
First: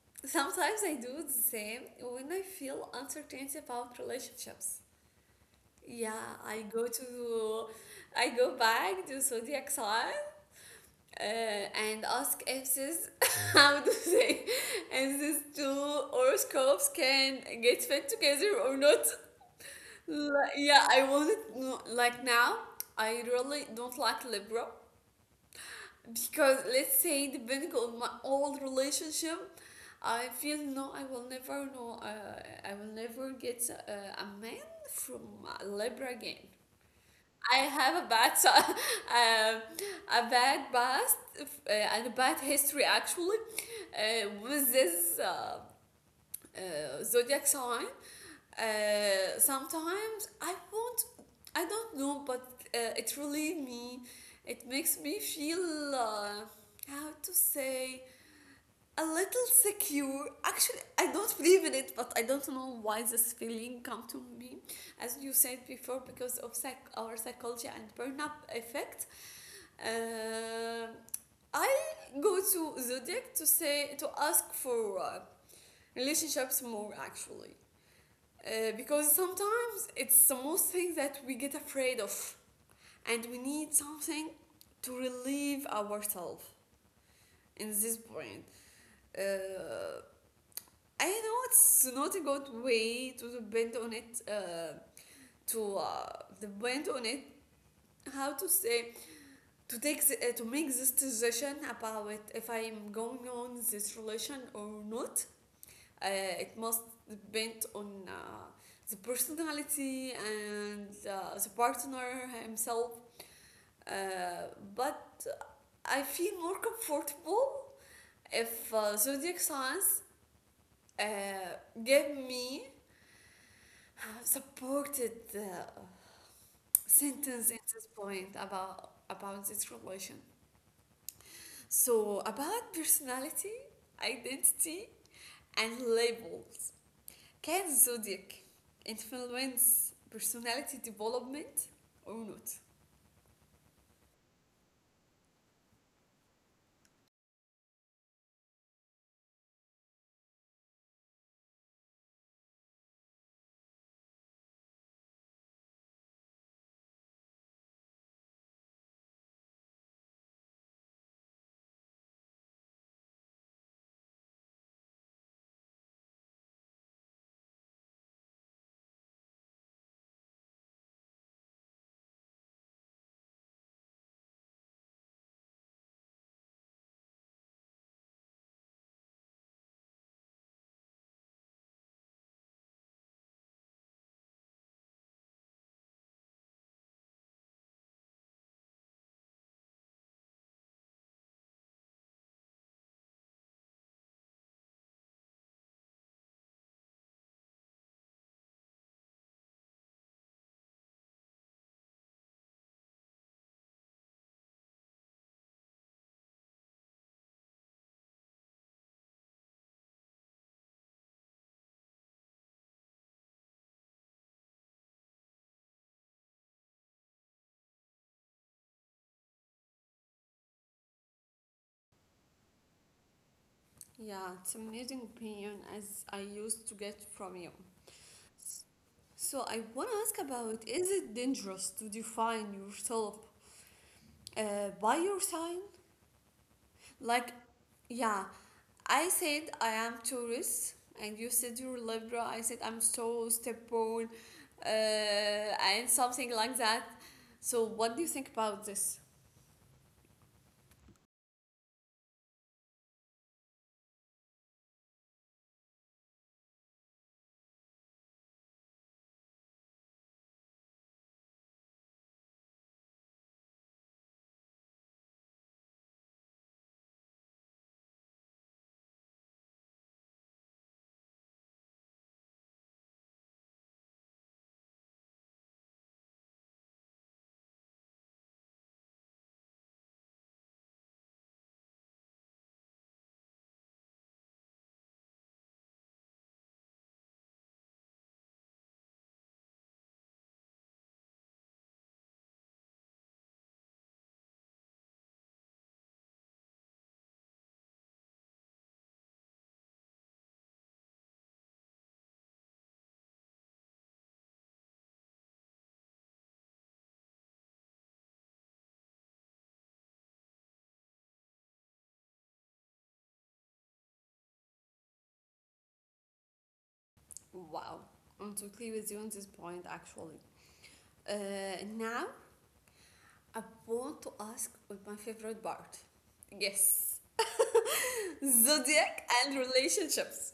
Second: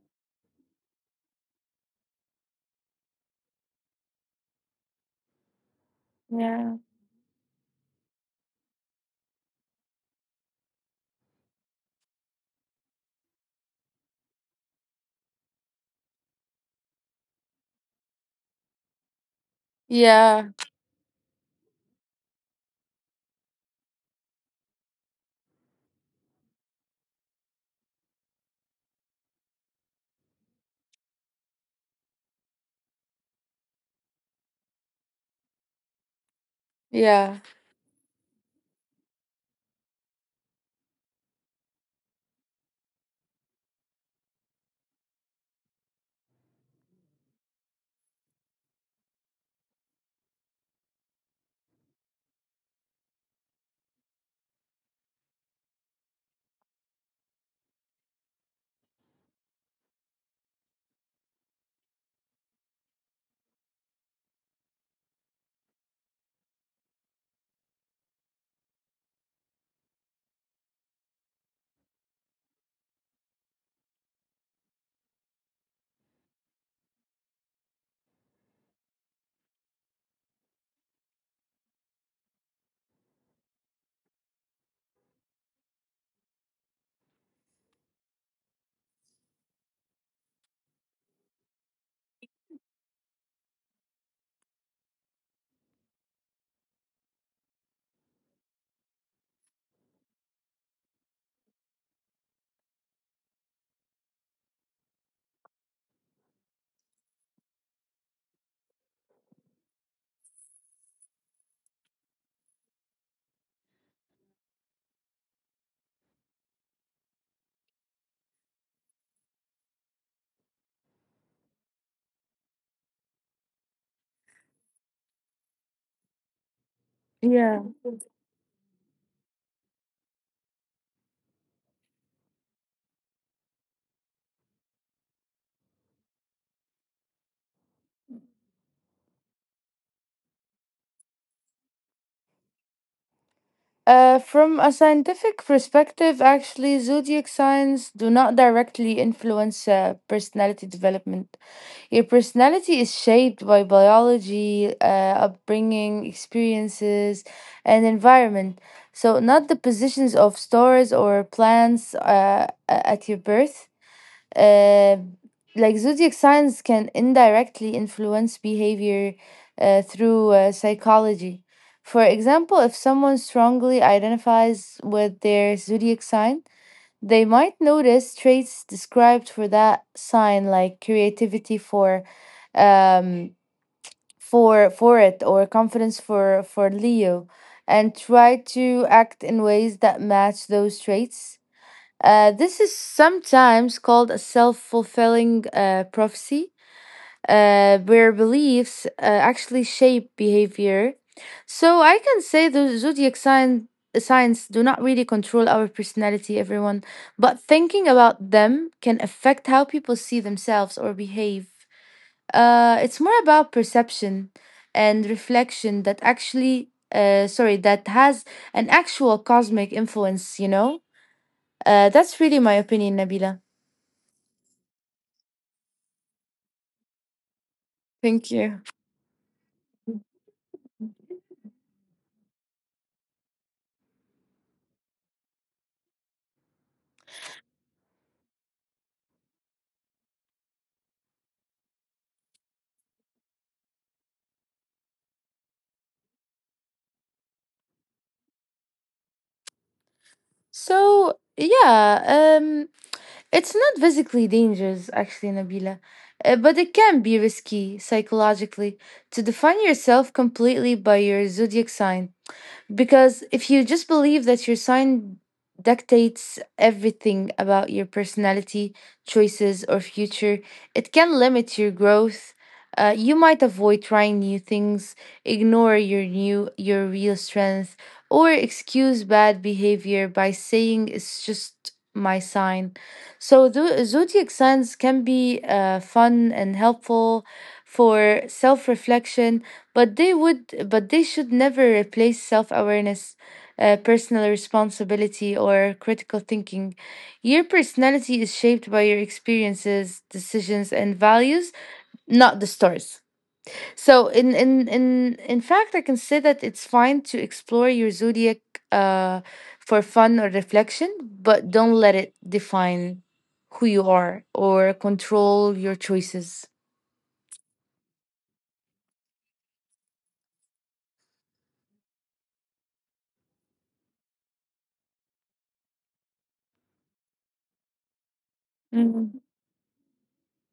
sometimes I do the same when I feel uncertainty about relationships. Yeah, I
Yeah.
go to I go back to zodiac sign, and ask if this how do they, and these two horoscopes can get fit together or not.
Yeah.
Yeah, I want it no- like now. I really don't like Libra. Because let's say, depending on my old relationship, I feel no I will never know I will never get a man from Libra again.
Yeah.
I have a bad a bad past, and a bad history actually, with this zodiac sign. Sometimes I want, I don't know, but it really me, it makes me feel, how to say, a little secure. Actually, I don't believe in it, but I don't know why this feeling come to me, as you said before, because of our psychology and burn up effect. Uh, I go to Zodiac to say to ask for relationships more actually, because sometimes it's the most thing that we get afraid of, and we need something to relieve ourselves in this point. uh, I know it's not a good way to depend on it, to depend on it, how to say, to take the, to make this decision about if I'm going on this relation or not. It must depend on the personality and the partner himself. Uh, but I feel more comfortable if zodiac signs uh, give me a supported
Yeah.
sentence at this point about this relation. So about personality, identity, and labels. Can zodiac influence personality development or not?
From a scientific perspective, actually, zodiac signs do not directly influence personality development. Your personality is shaped by biology, upbringing, experiences, and environment. So, not the positions of stars or planets at your birth. Uh, like zodiac signs can indirectly influence behavior through psychology. For example, if someone strongly identifies with their zodiac sign, they might notice traits described for that sign, like creativity for, um, for it, or confidence for Leo, and try to act in ways that match those traits. This is sometimes called a self fulfilling prophecy, where beliefs actually shape behavior. So I can say the signs do not really control our personality, everyone, but thinking about them can affect how people see themselves or behave. It's more about perception and reflection that actually, that has an actual cosmic influence, you know? That's really my opinion, Nabila.
Yeah, it's amazing opinion as I used to get from you.
Thank you.
So I want to ask about, is it dangerous to define yourself by your sign? Like, yeah, I said I am Taurus and you said you're Libra. I said I'm so stubborn, and something like that. So what do you think about this?
So yeah, um, it's not physically dangerous actually, Nabila, but it can be risky psychologically to define yourself completely by your zodiac sign. Because if you just believe that your sign dictates everything about your personality, choices, or future, it can limit your growth. You might avoid trying new things, ignore your real strength, or excuse bad behavior by saying it's just my sign. So the zodiac signs can be fun and helpful for self-reflection, but they would but they should never replace self-awareness, personal responsibility, or critical thinking. Your personality is shaped by your experiences, decisions, and values, not the stars. So in fact, I can say that it's fine to explore your zodiac uh, for fun or reflection, but don't let it define who you are or control your choices.
Wow, I'm totally with you on this point actually. Now, I want to ask what my favorite part. Yes, zodiac and relationships.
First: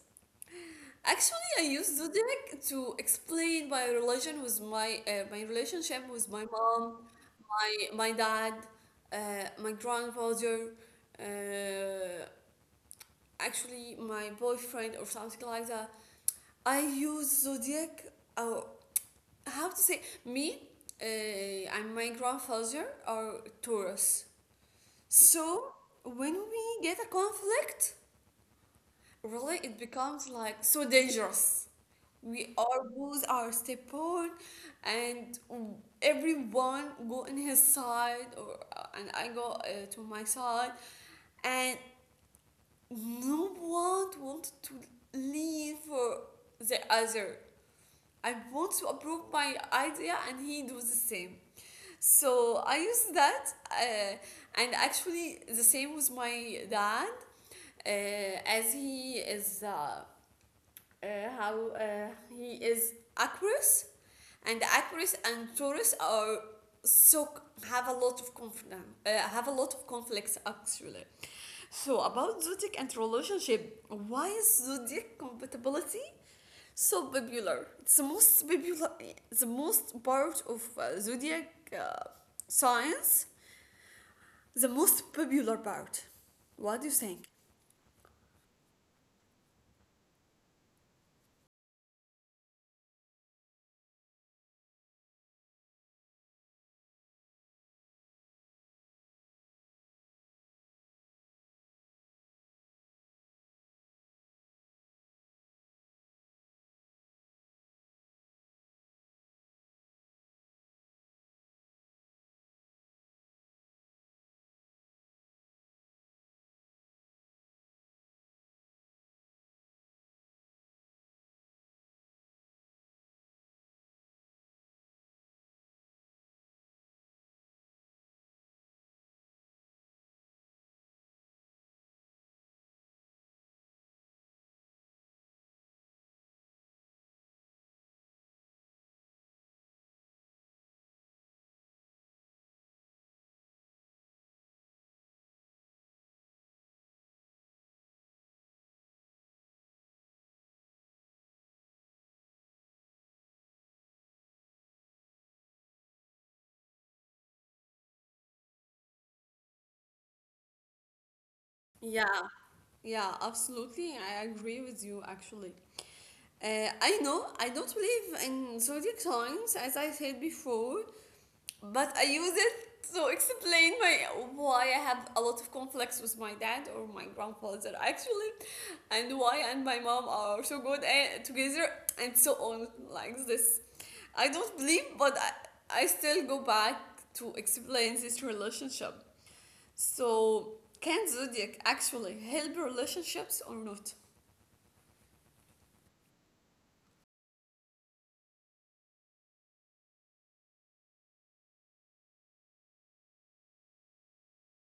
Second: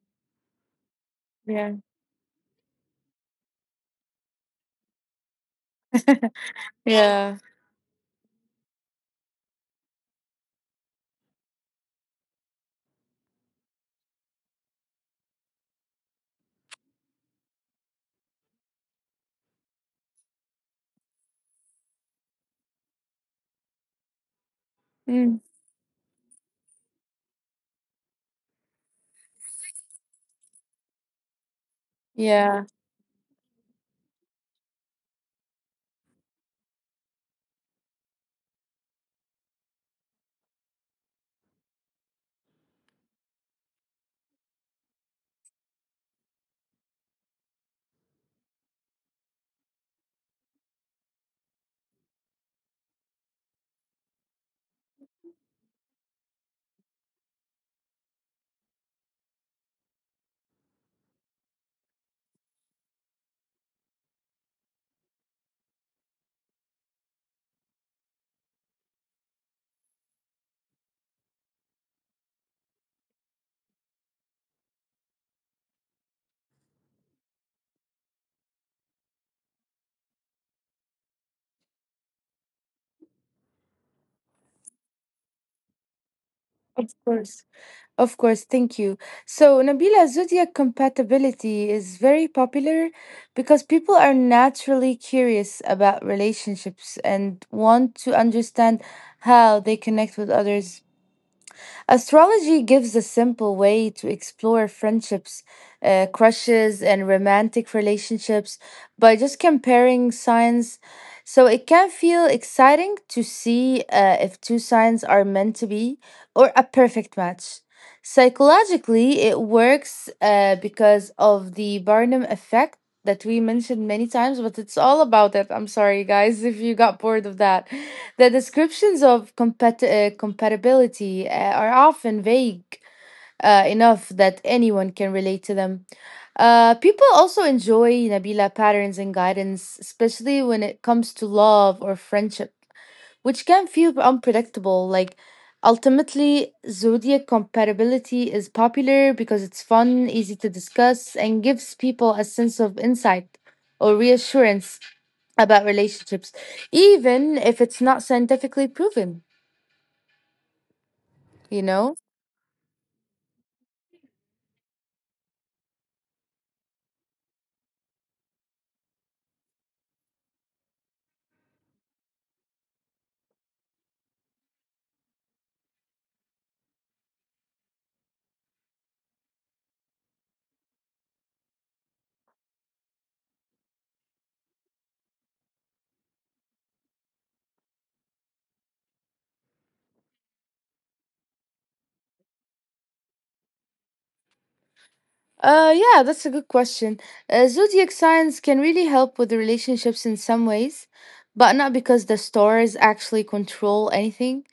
Actually, I use zodiac to explain my relation with my relationship with my mom,
Yeah.
my dad, my grandfather, uh, actually my boyfriend or something like that. I use zodiac, uh, how to say, me I'm my grandfather are Taurus, so
Mm,
when we get a conflict, really it becomes like so dangerous. We are
yeah,
both are step on, and everyone go in his side or, and I go to my side, and no one wanted to leave for the other. I want to approve my idea, and he does the same. So I used that, uh, and actually the same with my dad, as he is. Uh, how he is Aquarius, and Aquarius and Taurus are so have a lot of conflict. Have a lot of conflicts actually. So about zodiac and relationship, why is zodiac compatibility so popular? It's the most popular, the most part of zodiac science, the most popular part. What do you
of
think?
course. Of course, thank you. So, Nabila, zodiac compatibility is very popular because people are naturally curious about relationships and want to understand how they connect with others. Astrology gives a simple way to explore friendships, crushes, and romantic relationships by just comparing signs. So it can feel exciting to see if two signs are meant to be or a perfect match. Psychologically, it works because of the Barnum effect that we mentioned many times, but it's all about it. I'm sorry, guys, if you got bored of that. The descriptions of compatibility are often vague enough that anyone can relate to them. People also enjoy Nabila patterns and guidance, especially when it comes to love or friendship, which can feel unpredictable. Like, ultimately, zodiac compatibility is popular because it's fun, easy to discuss, and gives people a sense of insight or reassurance about relationships, even if it's not scientifically proven, you know?
Yeah, yeah, absolutely. I agree with you actually. I know I don't believe in zodiac signs as I said before, but I use it to explain my why I have a lot of conflicts with my dad or my grandfather actually, and why and my mom are so good at, together, and so on like this. I don't believe, but I still go back to explain this relationship. So, can zodiac actually help relationships or not?
Yeah, that's a good question. Zodiac signs can really help with the relationships in some ways, but not because the stars actually control anything.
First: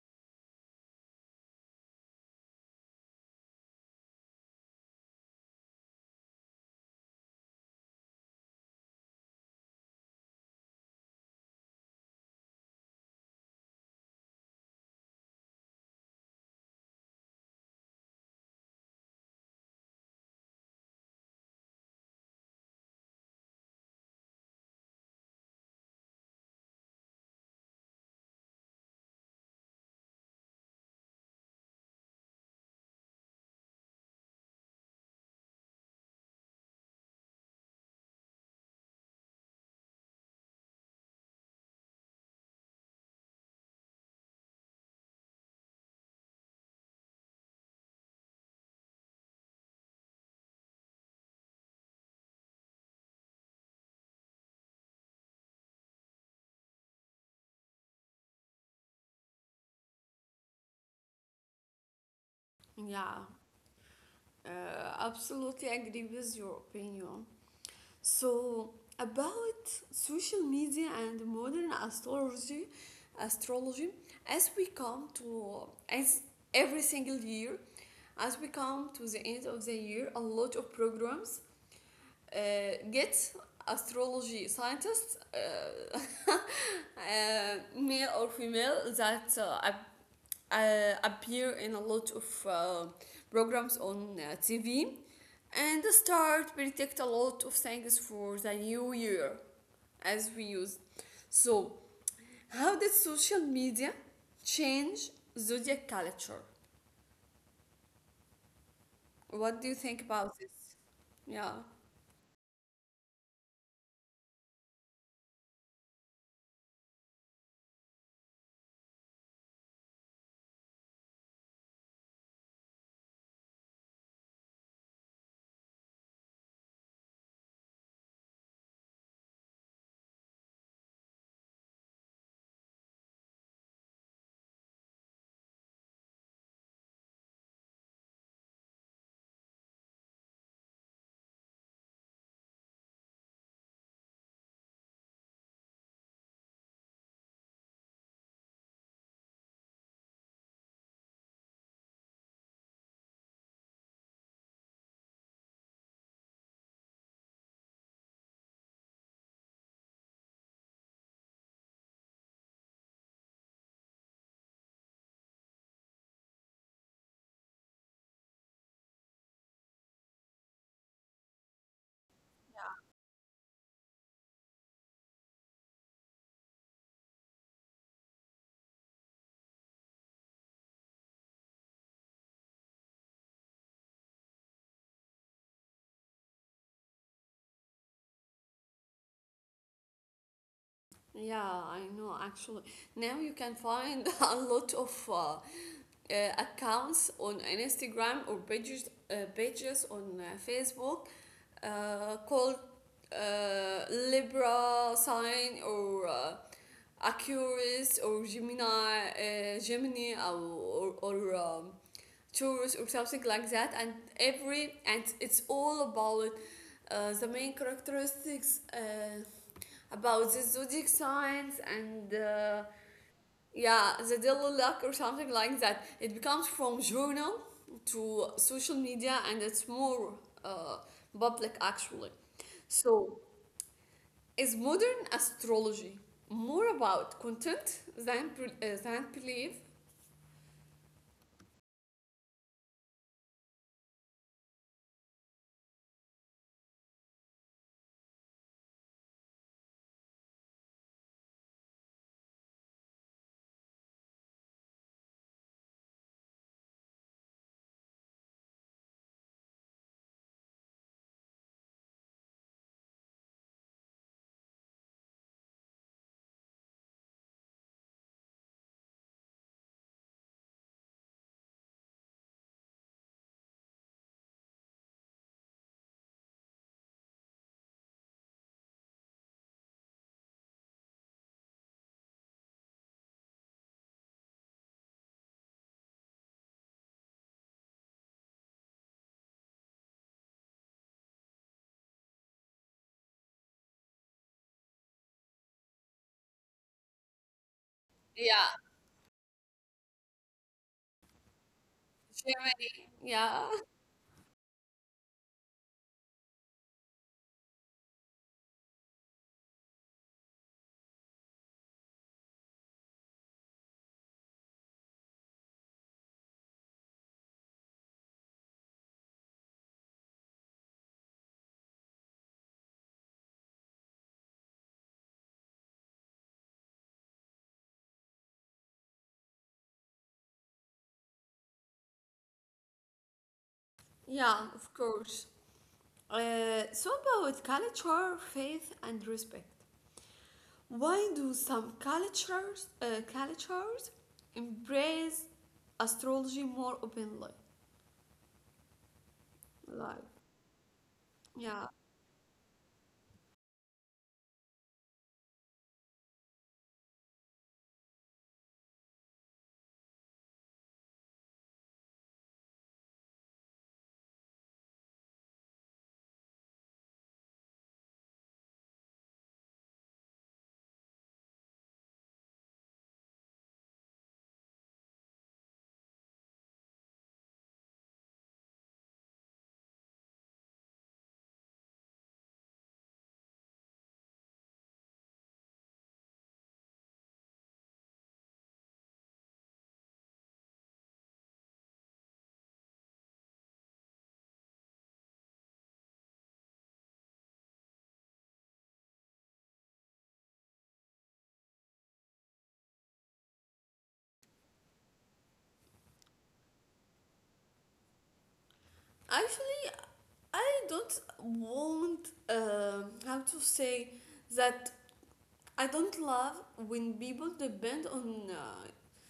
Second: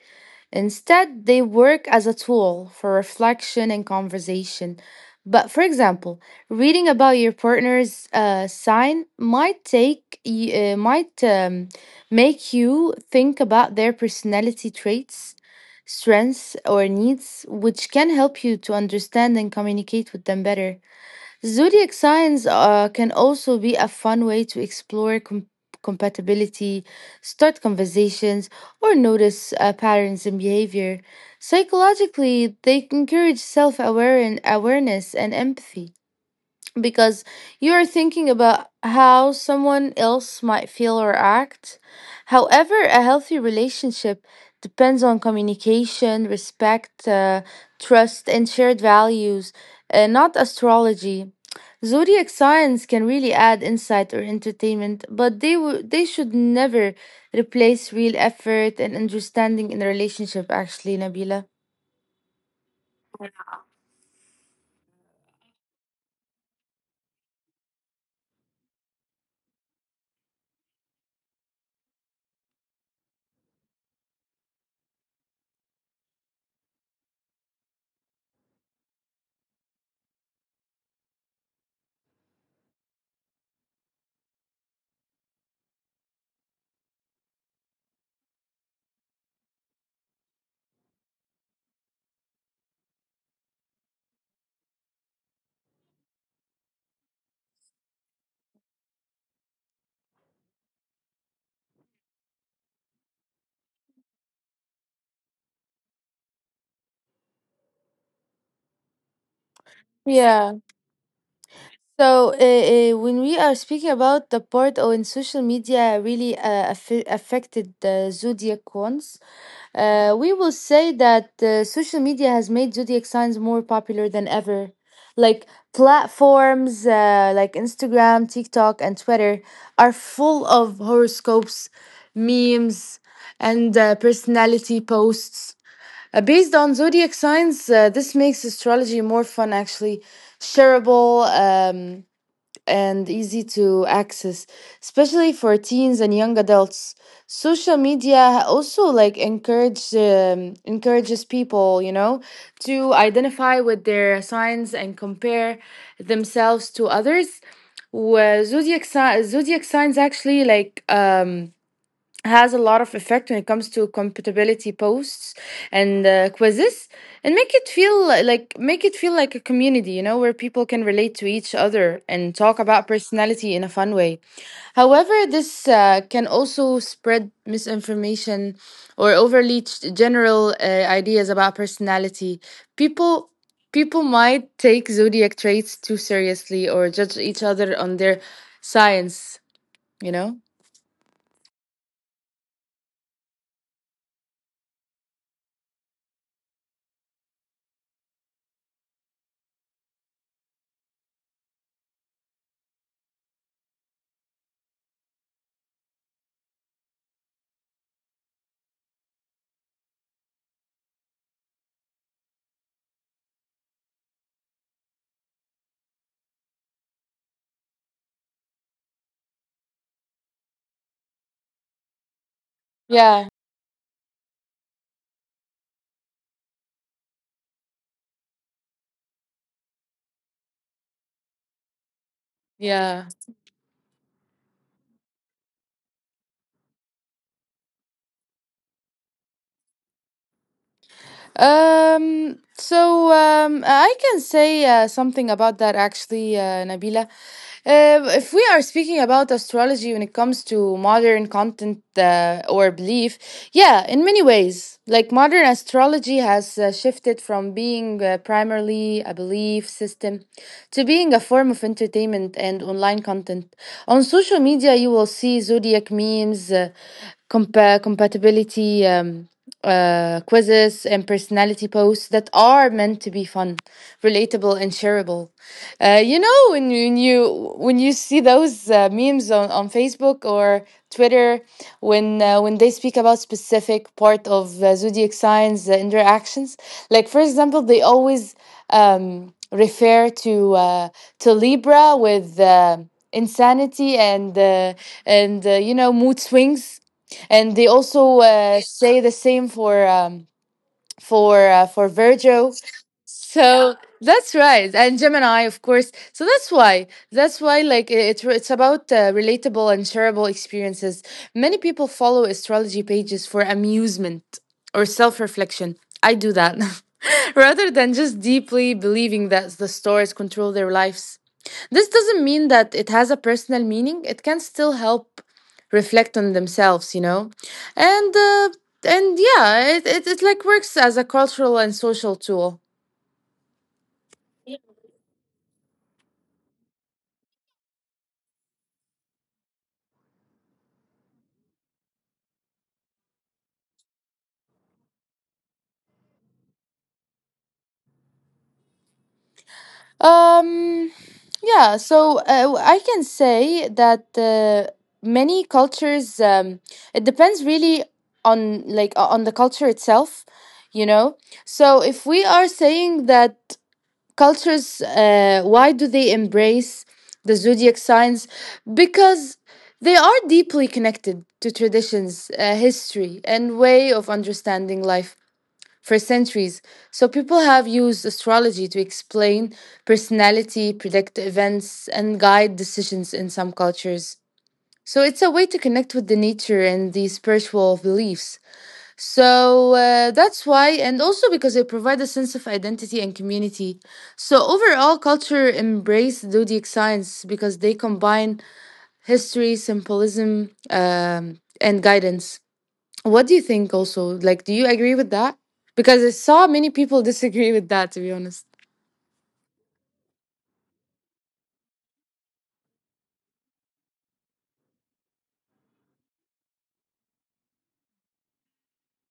Instead, they work as a tool for reflection and conversation. But for example, reading about your partner's sign might make you think about their personality traits, strengths, or needs, which can help you to understand and communicate with them better. Zodiac signs can also be a fun way to explore compatibility, start conversations, or notice patterns in behavior. Psychologically, they encourage self awareness and empathy because you are thinking about how someone else might feel or act. However, a healthy relationship depends on communication, respect, trust, and shared values, not astrology. Zodiac signs can really add insight or entertainment, but they should never replace real effort and understanding in a relationship. Actually, Nabila.
Yeah, uh, absolutely agree with your opinion. So, about social media and modern astrology, astrology, as we come to as every single year, as we come to the end of the year, a lot of programs get astrology scientists, male or female, that appear in a lot of programs on TV, and start predict a lot of things for the new year, as we use. So, how did social media change zodiac culture? What do you think about this?
Yeah.
Yeah.
So, when we are speaking about the part on social media really affected the zodiac ones, we will say that social media has made zodiac signs more popular than ever. Like platforms like Instagram, TikTok, and Twitter are full of horoscopes, memes, and personality posts. Based on zodiac signs, this makes astrology more fun, actually shareable. Um, and easy to access, especially for teens and young adults. Social media also like encourages people, you know, to identify with their signs and compare themselves to others. Where zodiac signs actually like has a lot of effect when it comes to compatibility posts and quizzes, and make it feel like a community, you know, where people can relate to each other and talk about personality in a fun way. However, this can also spread misinformation or general ideas about personality. People people might take zodiac traits too seriously or judge each other on their science, you know?
Yeah, I know actually. Now you can find a lot of accounts on Instagram or pages, pages on Facebook, called Libra sign or Aquarius or Gemini, Gemini or Taurus or something like that. And every and it's all about the main characteristics. About the zodiac signs and
Yeah,
yeah, the daily luck or something like that. It becomes from journal to social media and it's more uh, public actually.
yeah.
So, is modern astrology more about content than than belief?
So I can say something about that actually, Nabila. If we are speaking about astrology when it comes to modern content or belief, yeah, in many ways, like modern astrology has shifted from being primarily a belief system to being a form of entertainment and online content. On social media, you will see zodiac memes, compatibility. Quizzes and personality posts that are meant to be fun, relatable, and shareable. You know, when you see those memes on Facebook or Twitter, when they speak about specific part of zodiac signs interactions, like for example, they always refer to Libra with. Insanity and you know, mood swings, and they also
Yeah,
say the same for for Virgil,
Germany. Yeah,
so that's right, and Gemini, of course. So that's why, like it's about relatable and shareable experiences. Many people follow astrology pages for amusement or self reflection. I do that, rather than just deeply believing that the stars control their lives. This doesn't mean that it has a personal meaning. It can still help reflect on themselves, and uh, and yeah, it like works as a cultural and social tool.
yeah, of course. So about culture, faith, and respect. Why do some cultures embrace astrology more openly? Like,
Um,
yeah.
yeah, so I can say that many cultures, it depends really on on the culture itself, you know. So if we are saying that cultures, why do they embrace the zodiac signs? Because they are deeply connected to traditions, history, and way of understanding life for centuries. So people have used astrology to explain personality, predict events, and guide decisions in some cultures. So it's a way to connect with the nature and the spiritual beliefs. So that's why, and also because it provides a sense of identity and community. So overall, culture embrace zodiac science because they combine history, symbolism, and guidance. What do you think also? Like, do you agree with that? Because I saw many people disagree with that, to be honest.
Actually, I don't want, um, how to say, that I don't love when people depend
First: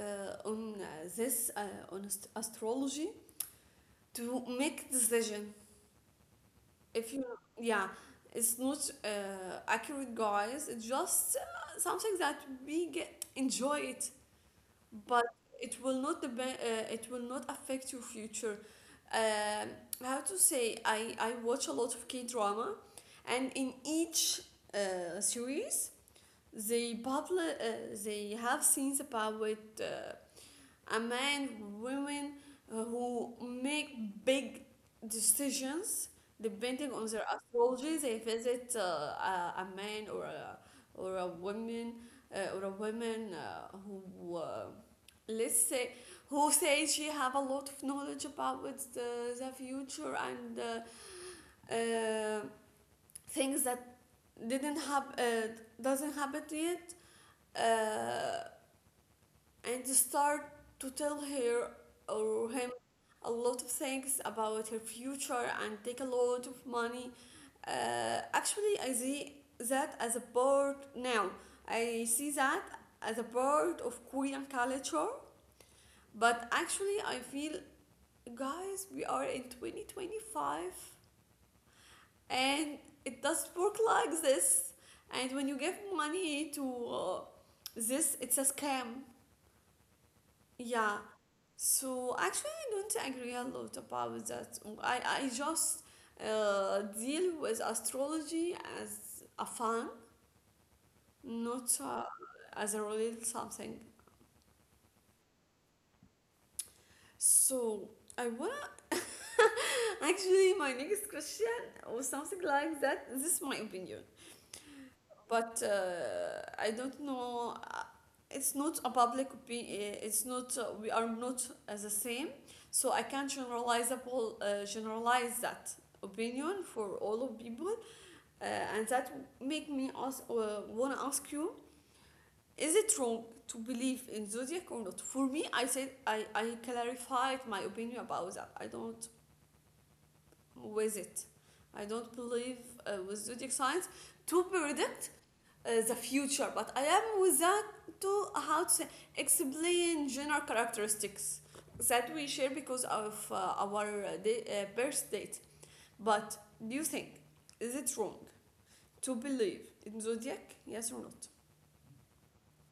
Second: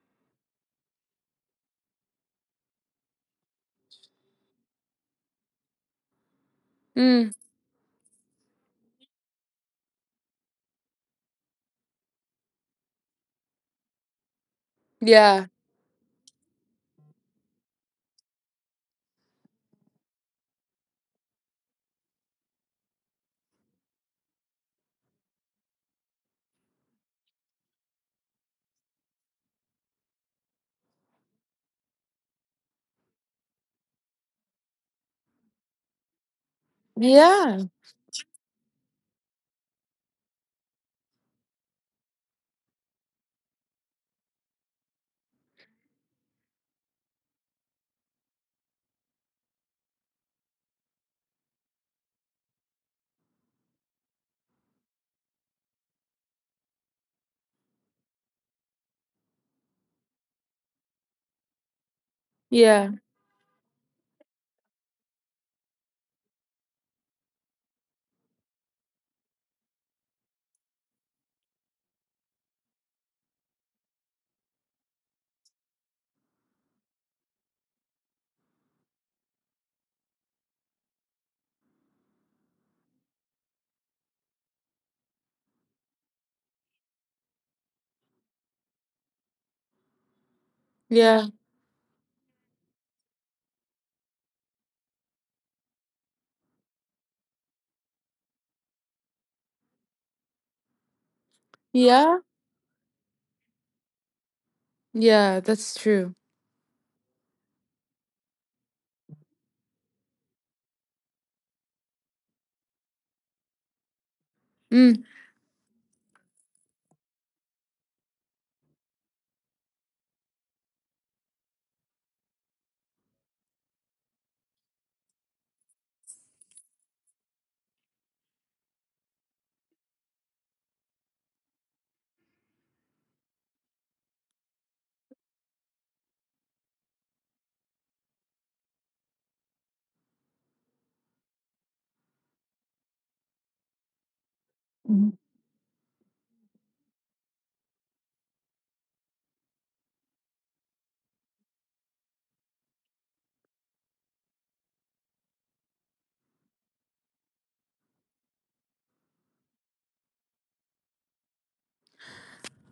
on this on astrology to make decision, if you,
Mm,
yeah, it's not accurate, guys. It's just something that we get enjoy it, but
yeah.
it will not depend, it will not affect your future. Um, how to say, I watch a lot of K drama, and in each series they public, they have scenes about uh, a man, women who make big decisions depending on their
Yeah.
astrology. They visit a man or a woman who let's say, who says she have a lot of knowledge about with the future, and uh, things that didn't have, doesn't happen yet. Uh, and start to tell her or him
Yeah.
a lot of things about her future and take a lot of money. Actually, I see that as a part now. I see that as a part of Korean culture, but actually, I feel, guys, we are in 2025, and it doesn't work like this. And when you give money to this, it's a scam. Yeah.
Yeah.
So actually, I don't agree a lot about that. I just deal with astrology as a fun, not
Yeah.
as a real something.
Yeah. That's true.
So I wanna actually my next question or something like that. This is my opinion.
Mm.
But I don't know. It's not a public opinion. It's not. We are not the same, so I can't generalize that opinion for all of people, and that make me ask, wanna ask you: is it wrong to believe in zodiac or not? For me, I said I clarified my opinion about that. I don't with it. I don't believe with zodiac signs to predict the future, but I am without to how to explain general characteristics that we share because of our birth date. But do you think, is it wrong to believe in zodiac? Yes or not?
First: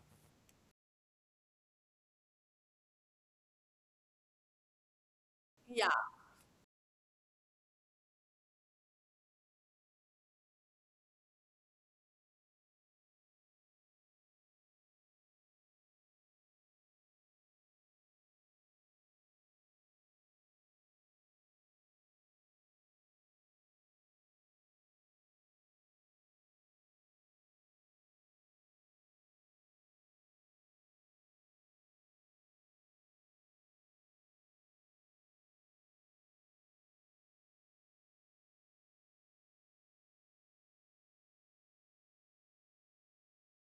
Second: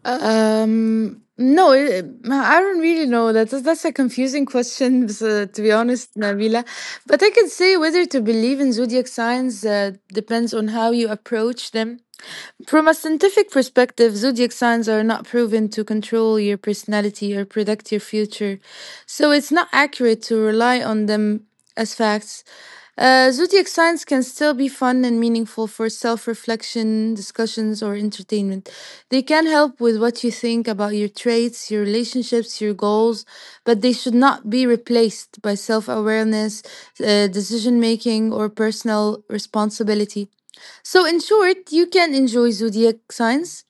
No, I don't really know. That's a confusing question, so- to be
Yeah.
honest, Nabila. But I can say whether to believe in zodiac signs depends on how you approach them. From a scientific perspective, zodiac signs are not proven to control your personality or predict your future, so it's not accurate to rely on them as facts. Zodiac signs can still be fun and meaningful for self reflection, discussions, or entertainment. They can help with what you think about your traits, your relationships, your goals, but they should not be replaced by self awareness, decision making, or personal responsibility. So, in short, you can enjoy zodiac signs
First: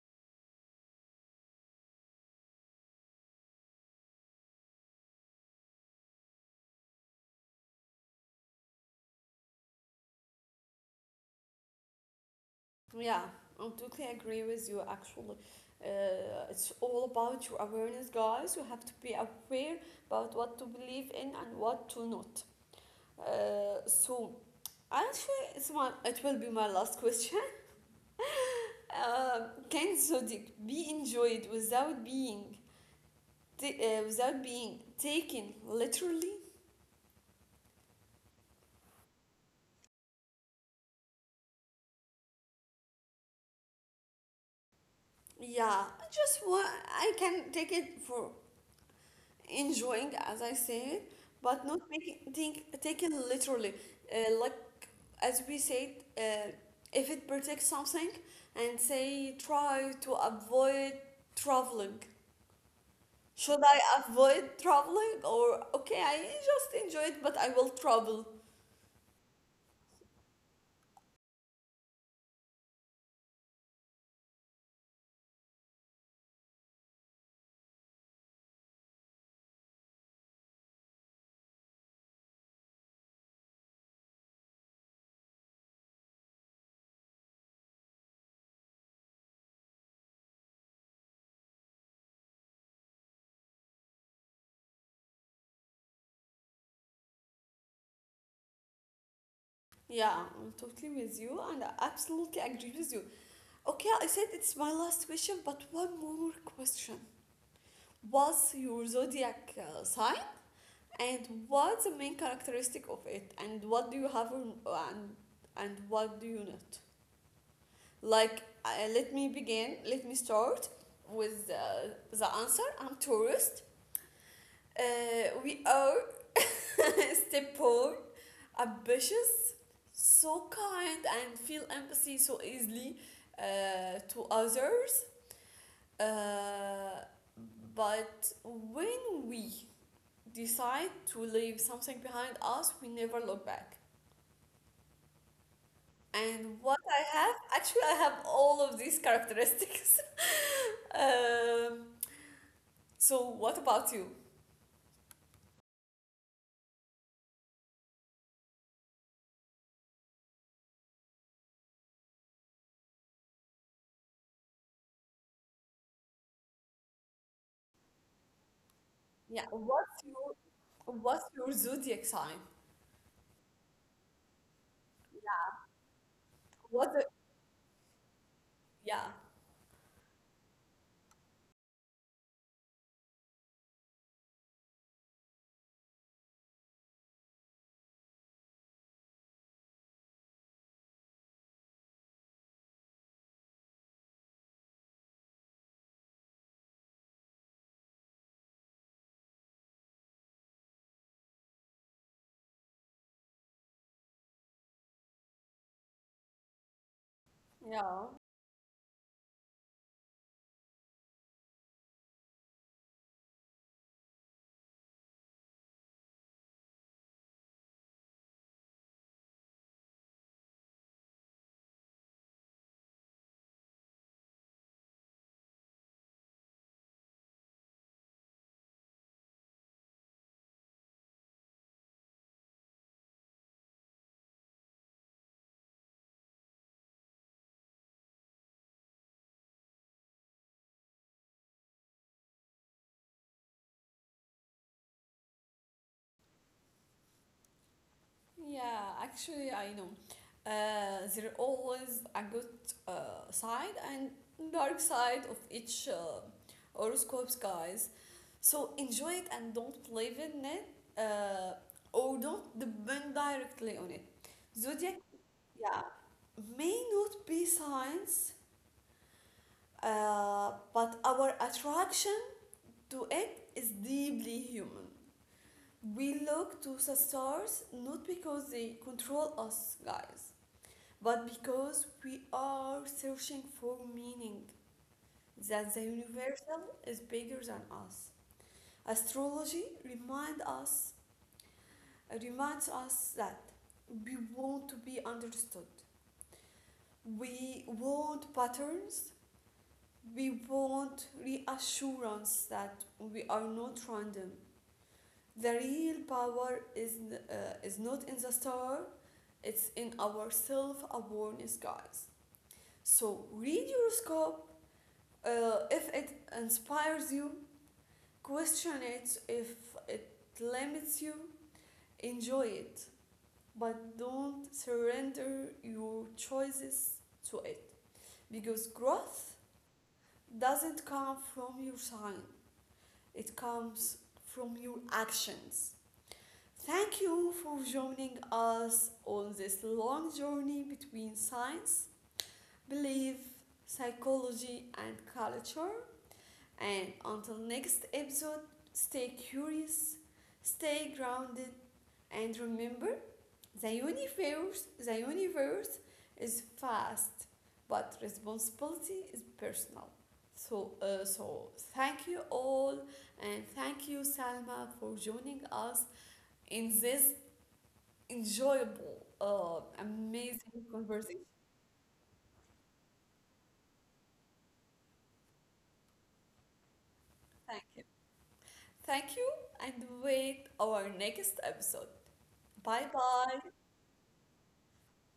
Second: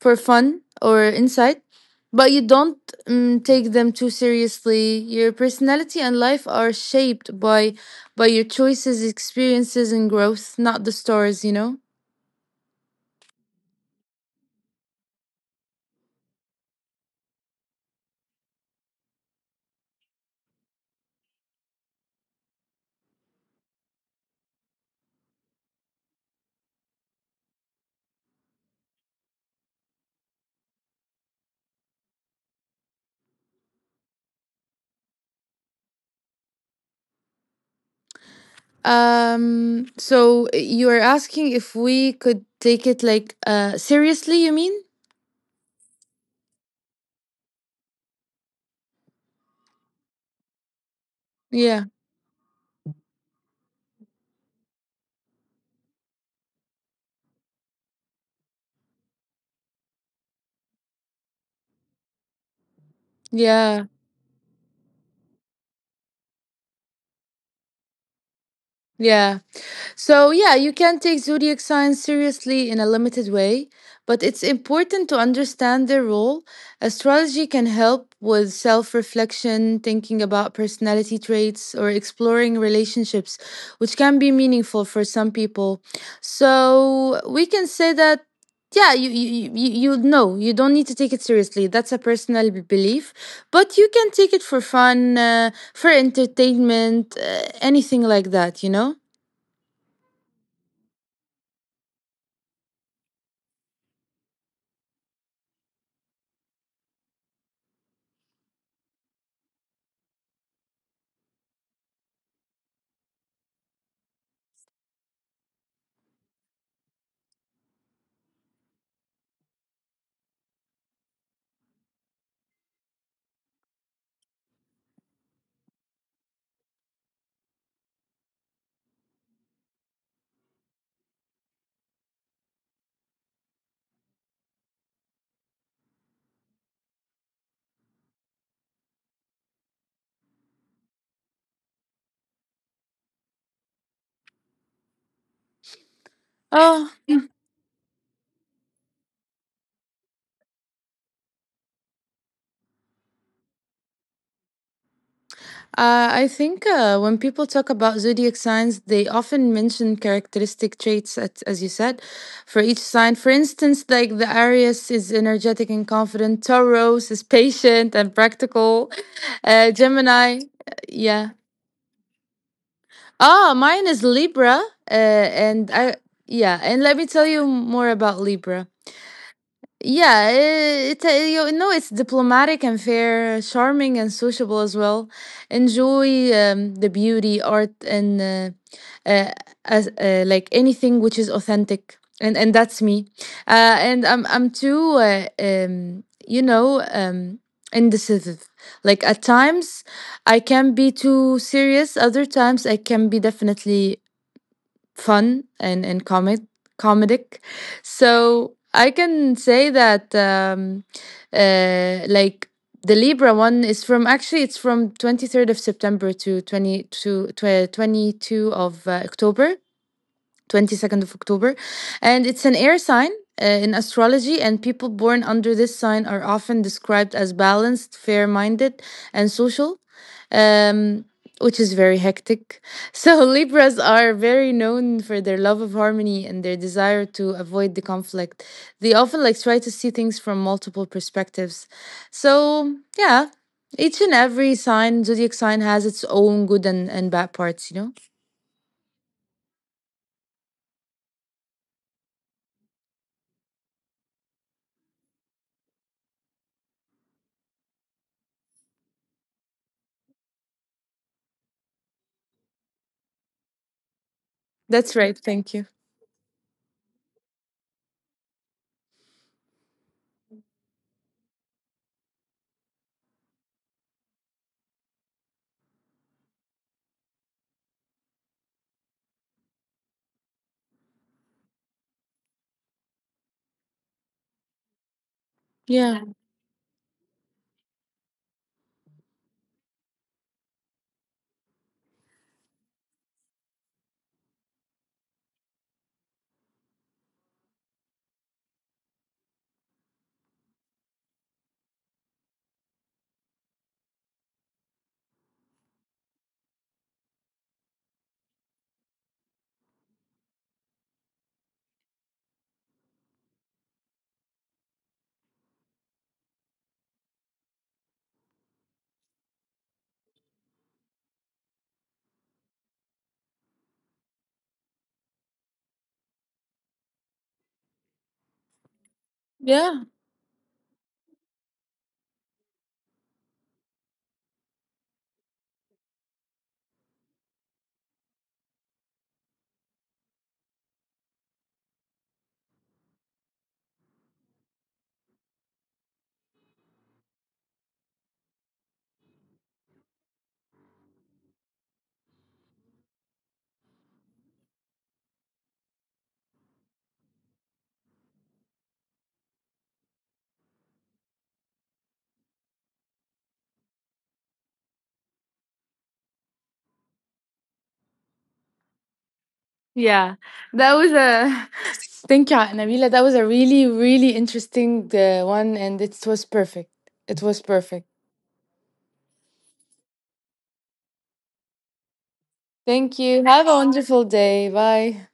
for fun or insight, but you don't take them too seriously. Your personality and life are shaped by your choices, experiences, and growth, not the stars. You know.
Yeah, I totally agree with you. Actually, it's all about your awareness, guys. You have to be aware about what to believe in and what to not. So, actually, it's my, it will be my last question. Can zodiac be enjoyed without being without being taken literally?
So you are asking if we could take it like seriously? You mean?
Yeah, I just want I can take it for enjoying, as I said, but not
Yeah.
making think taken literally. Like, as we said, uh, if it protects something and say try to avoid traveling. Should I
Yeah.
avoid traveling, or okay, I just enjoy it, but I will travel.
Yeah. So, yeah, you can take zodiac signs seriously in a limited way, but it's important to understand their role. Astrology can help with self reflection, thinking about personality traits, or exploring relationships, which can be meaningful for some people. So, we can say that. Yeah, you know you don't need to take it seriously. That's a personal b- belief, but you can take it for fun, for entertainment, anything like that. You know.
Yeah, I'm totally with you and I absolutely agree with you. Okay, I said it's my last question, but one more question. What's your zodiac sign? And what's the main characteristic of it? And what do you have and and what do you not? Like, let me begin. Let me start with the answer. I'm tourist. We are step poor, ambitious, so kind, and feel empathy so easily to others. Uh, but when we decide to leave something behind us, we never look back. And what
Oh.
I have, actually, I have all of these characteristics. um, so, what about you?
I think when people talk about zodiac signs, they often mention characteristic traits, as you said, for each sign. For instance, like the Aries is energetic and confident, Taurus is patient and practical,
Yeah,
uh, Gemini,
what's
yeah.
your zodiac sign?
Ah, mine is Libra, uh, and I, yeah, and
What?
let
The,
me tell you more about Libra.
yeah,
You know it's diplomatic and fair, charming and sociable as well. Enjoy the beauty, art, and uh, like anything which is authentic, and that's me. And I'm too, you know, indecisive. Like at times, I can be too serious. Other times, I can be definitely fun and comic comedic.
yeah,
So I can say that like the Libra one is from actually it's from 23rd of September to 22 of October 22nd of October. And it's an air sign in astrology, and people born under this sign are often described as balanced, fair minded, and social. Um, which is very hectic. So, Libras are very known for their love of harmony and their desire to avoid the conflict. They often try to see things from multiple perspectives. So, yeah, each and every sign, zodiac sign, has its own good and bad parts, you know?
yeah. Actually, I know. There are always a good side and dark side of each horoscopes, guys. So enjoy it and don't believe in it, uh, or don't depend directly on it. Zodiac,
That's right. Thank you.
yeah, may not be science, but our attraction to it is deeply human. We look to the stars not because they control us, guys, but because we are searching for meaning, that the
Yeah.
universal is bigger than us. Astrology remind us, reminds us that we want to be understood. We want patterns. We want reassurance that we are not random. The real power uh, is not in the star, it's in our self awareness, guys. So read your scope, if it inspires you, question it if it limits you, enjoy it, but don't surrender your choices to it, because growth
Yeah,
doesn't come from your sign. It comes from your actions. Thank you for joining us on this long journey between science, belief, psychology, and culture. And until next episode, stay curious, stay grounded, and remember, the universe is vast, but responsibility is personal. So, thank you all, and thank you, Salma, for joining us in this enjoyable,
yeah.
amazing
That was
conversation.
a thank you, Nabila. That was a really, really interesting one, and it was perfect. It was
Thank you.
perfect.
Thank you, and wait our next episode. Bye
Thank you. Have
bye.
a wonderful day. Bye.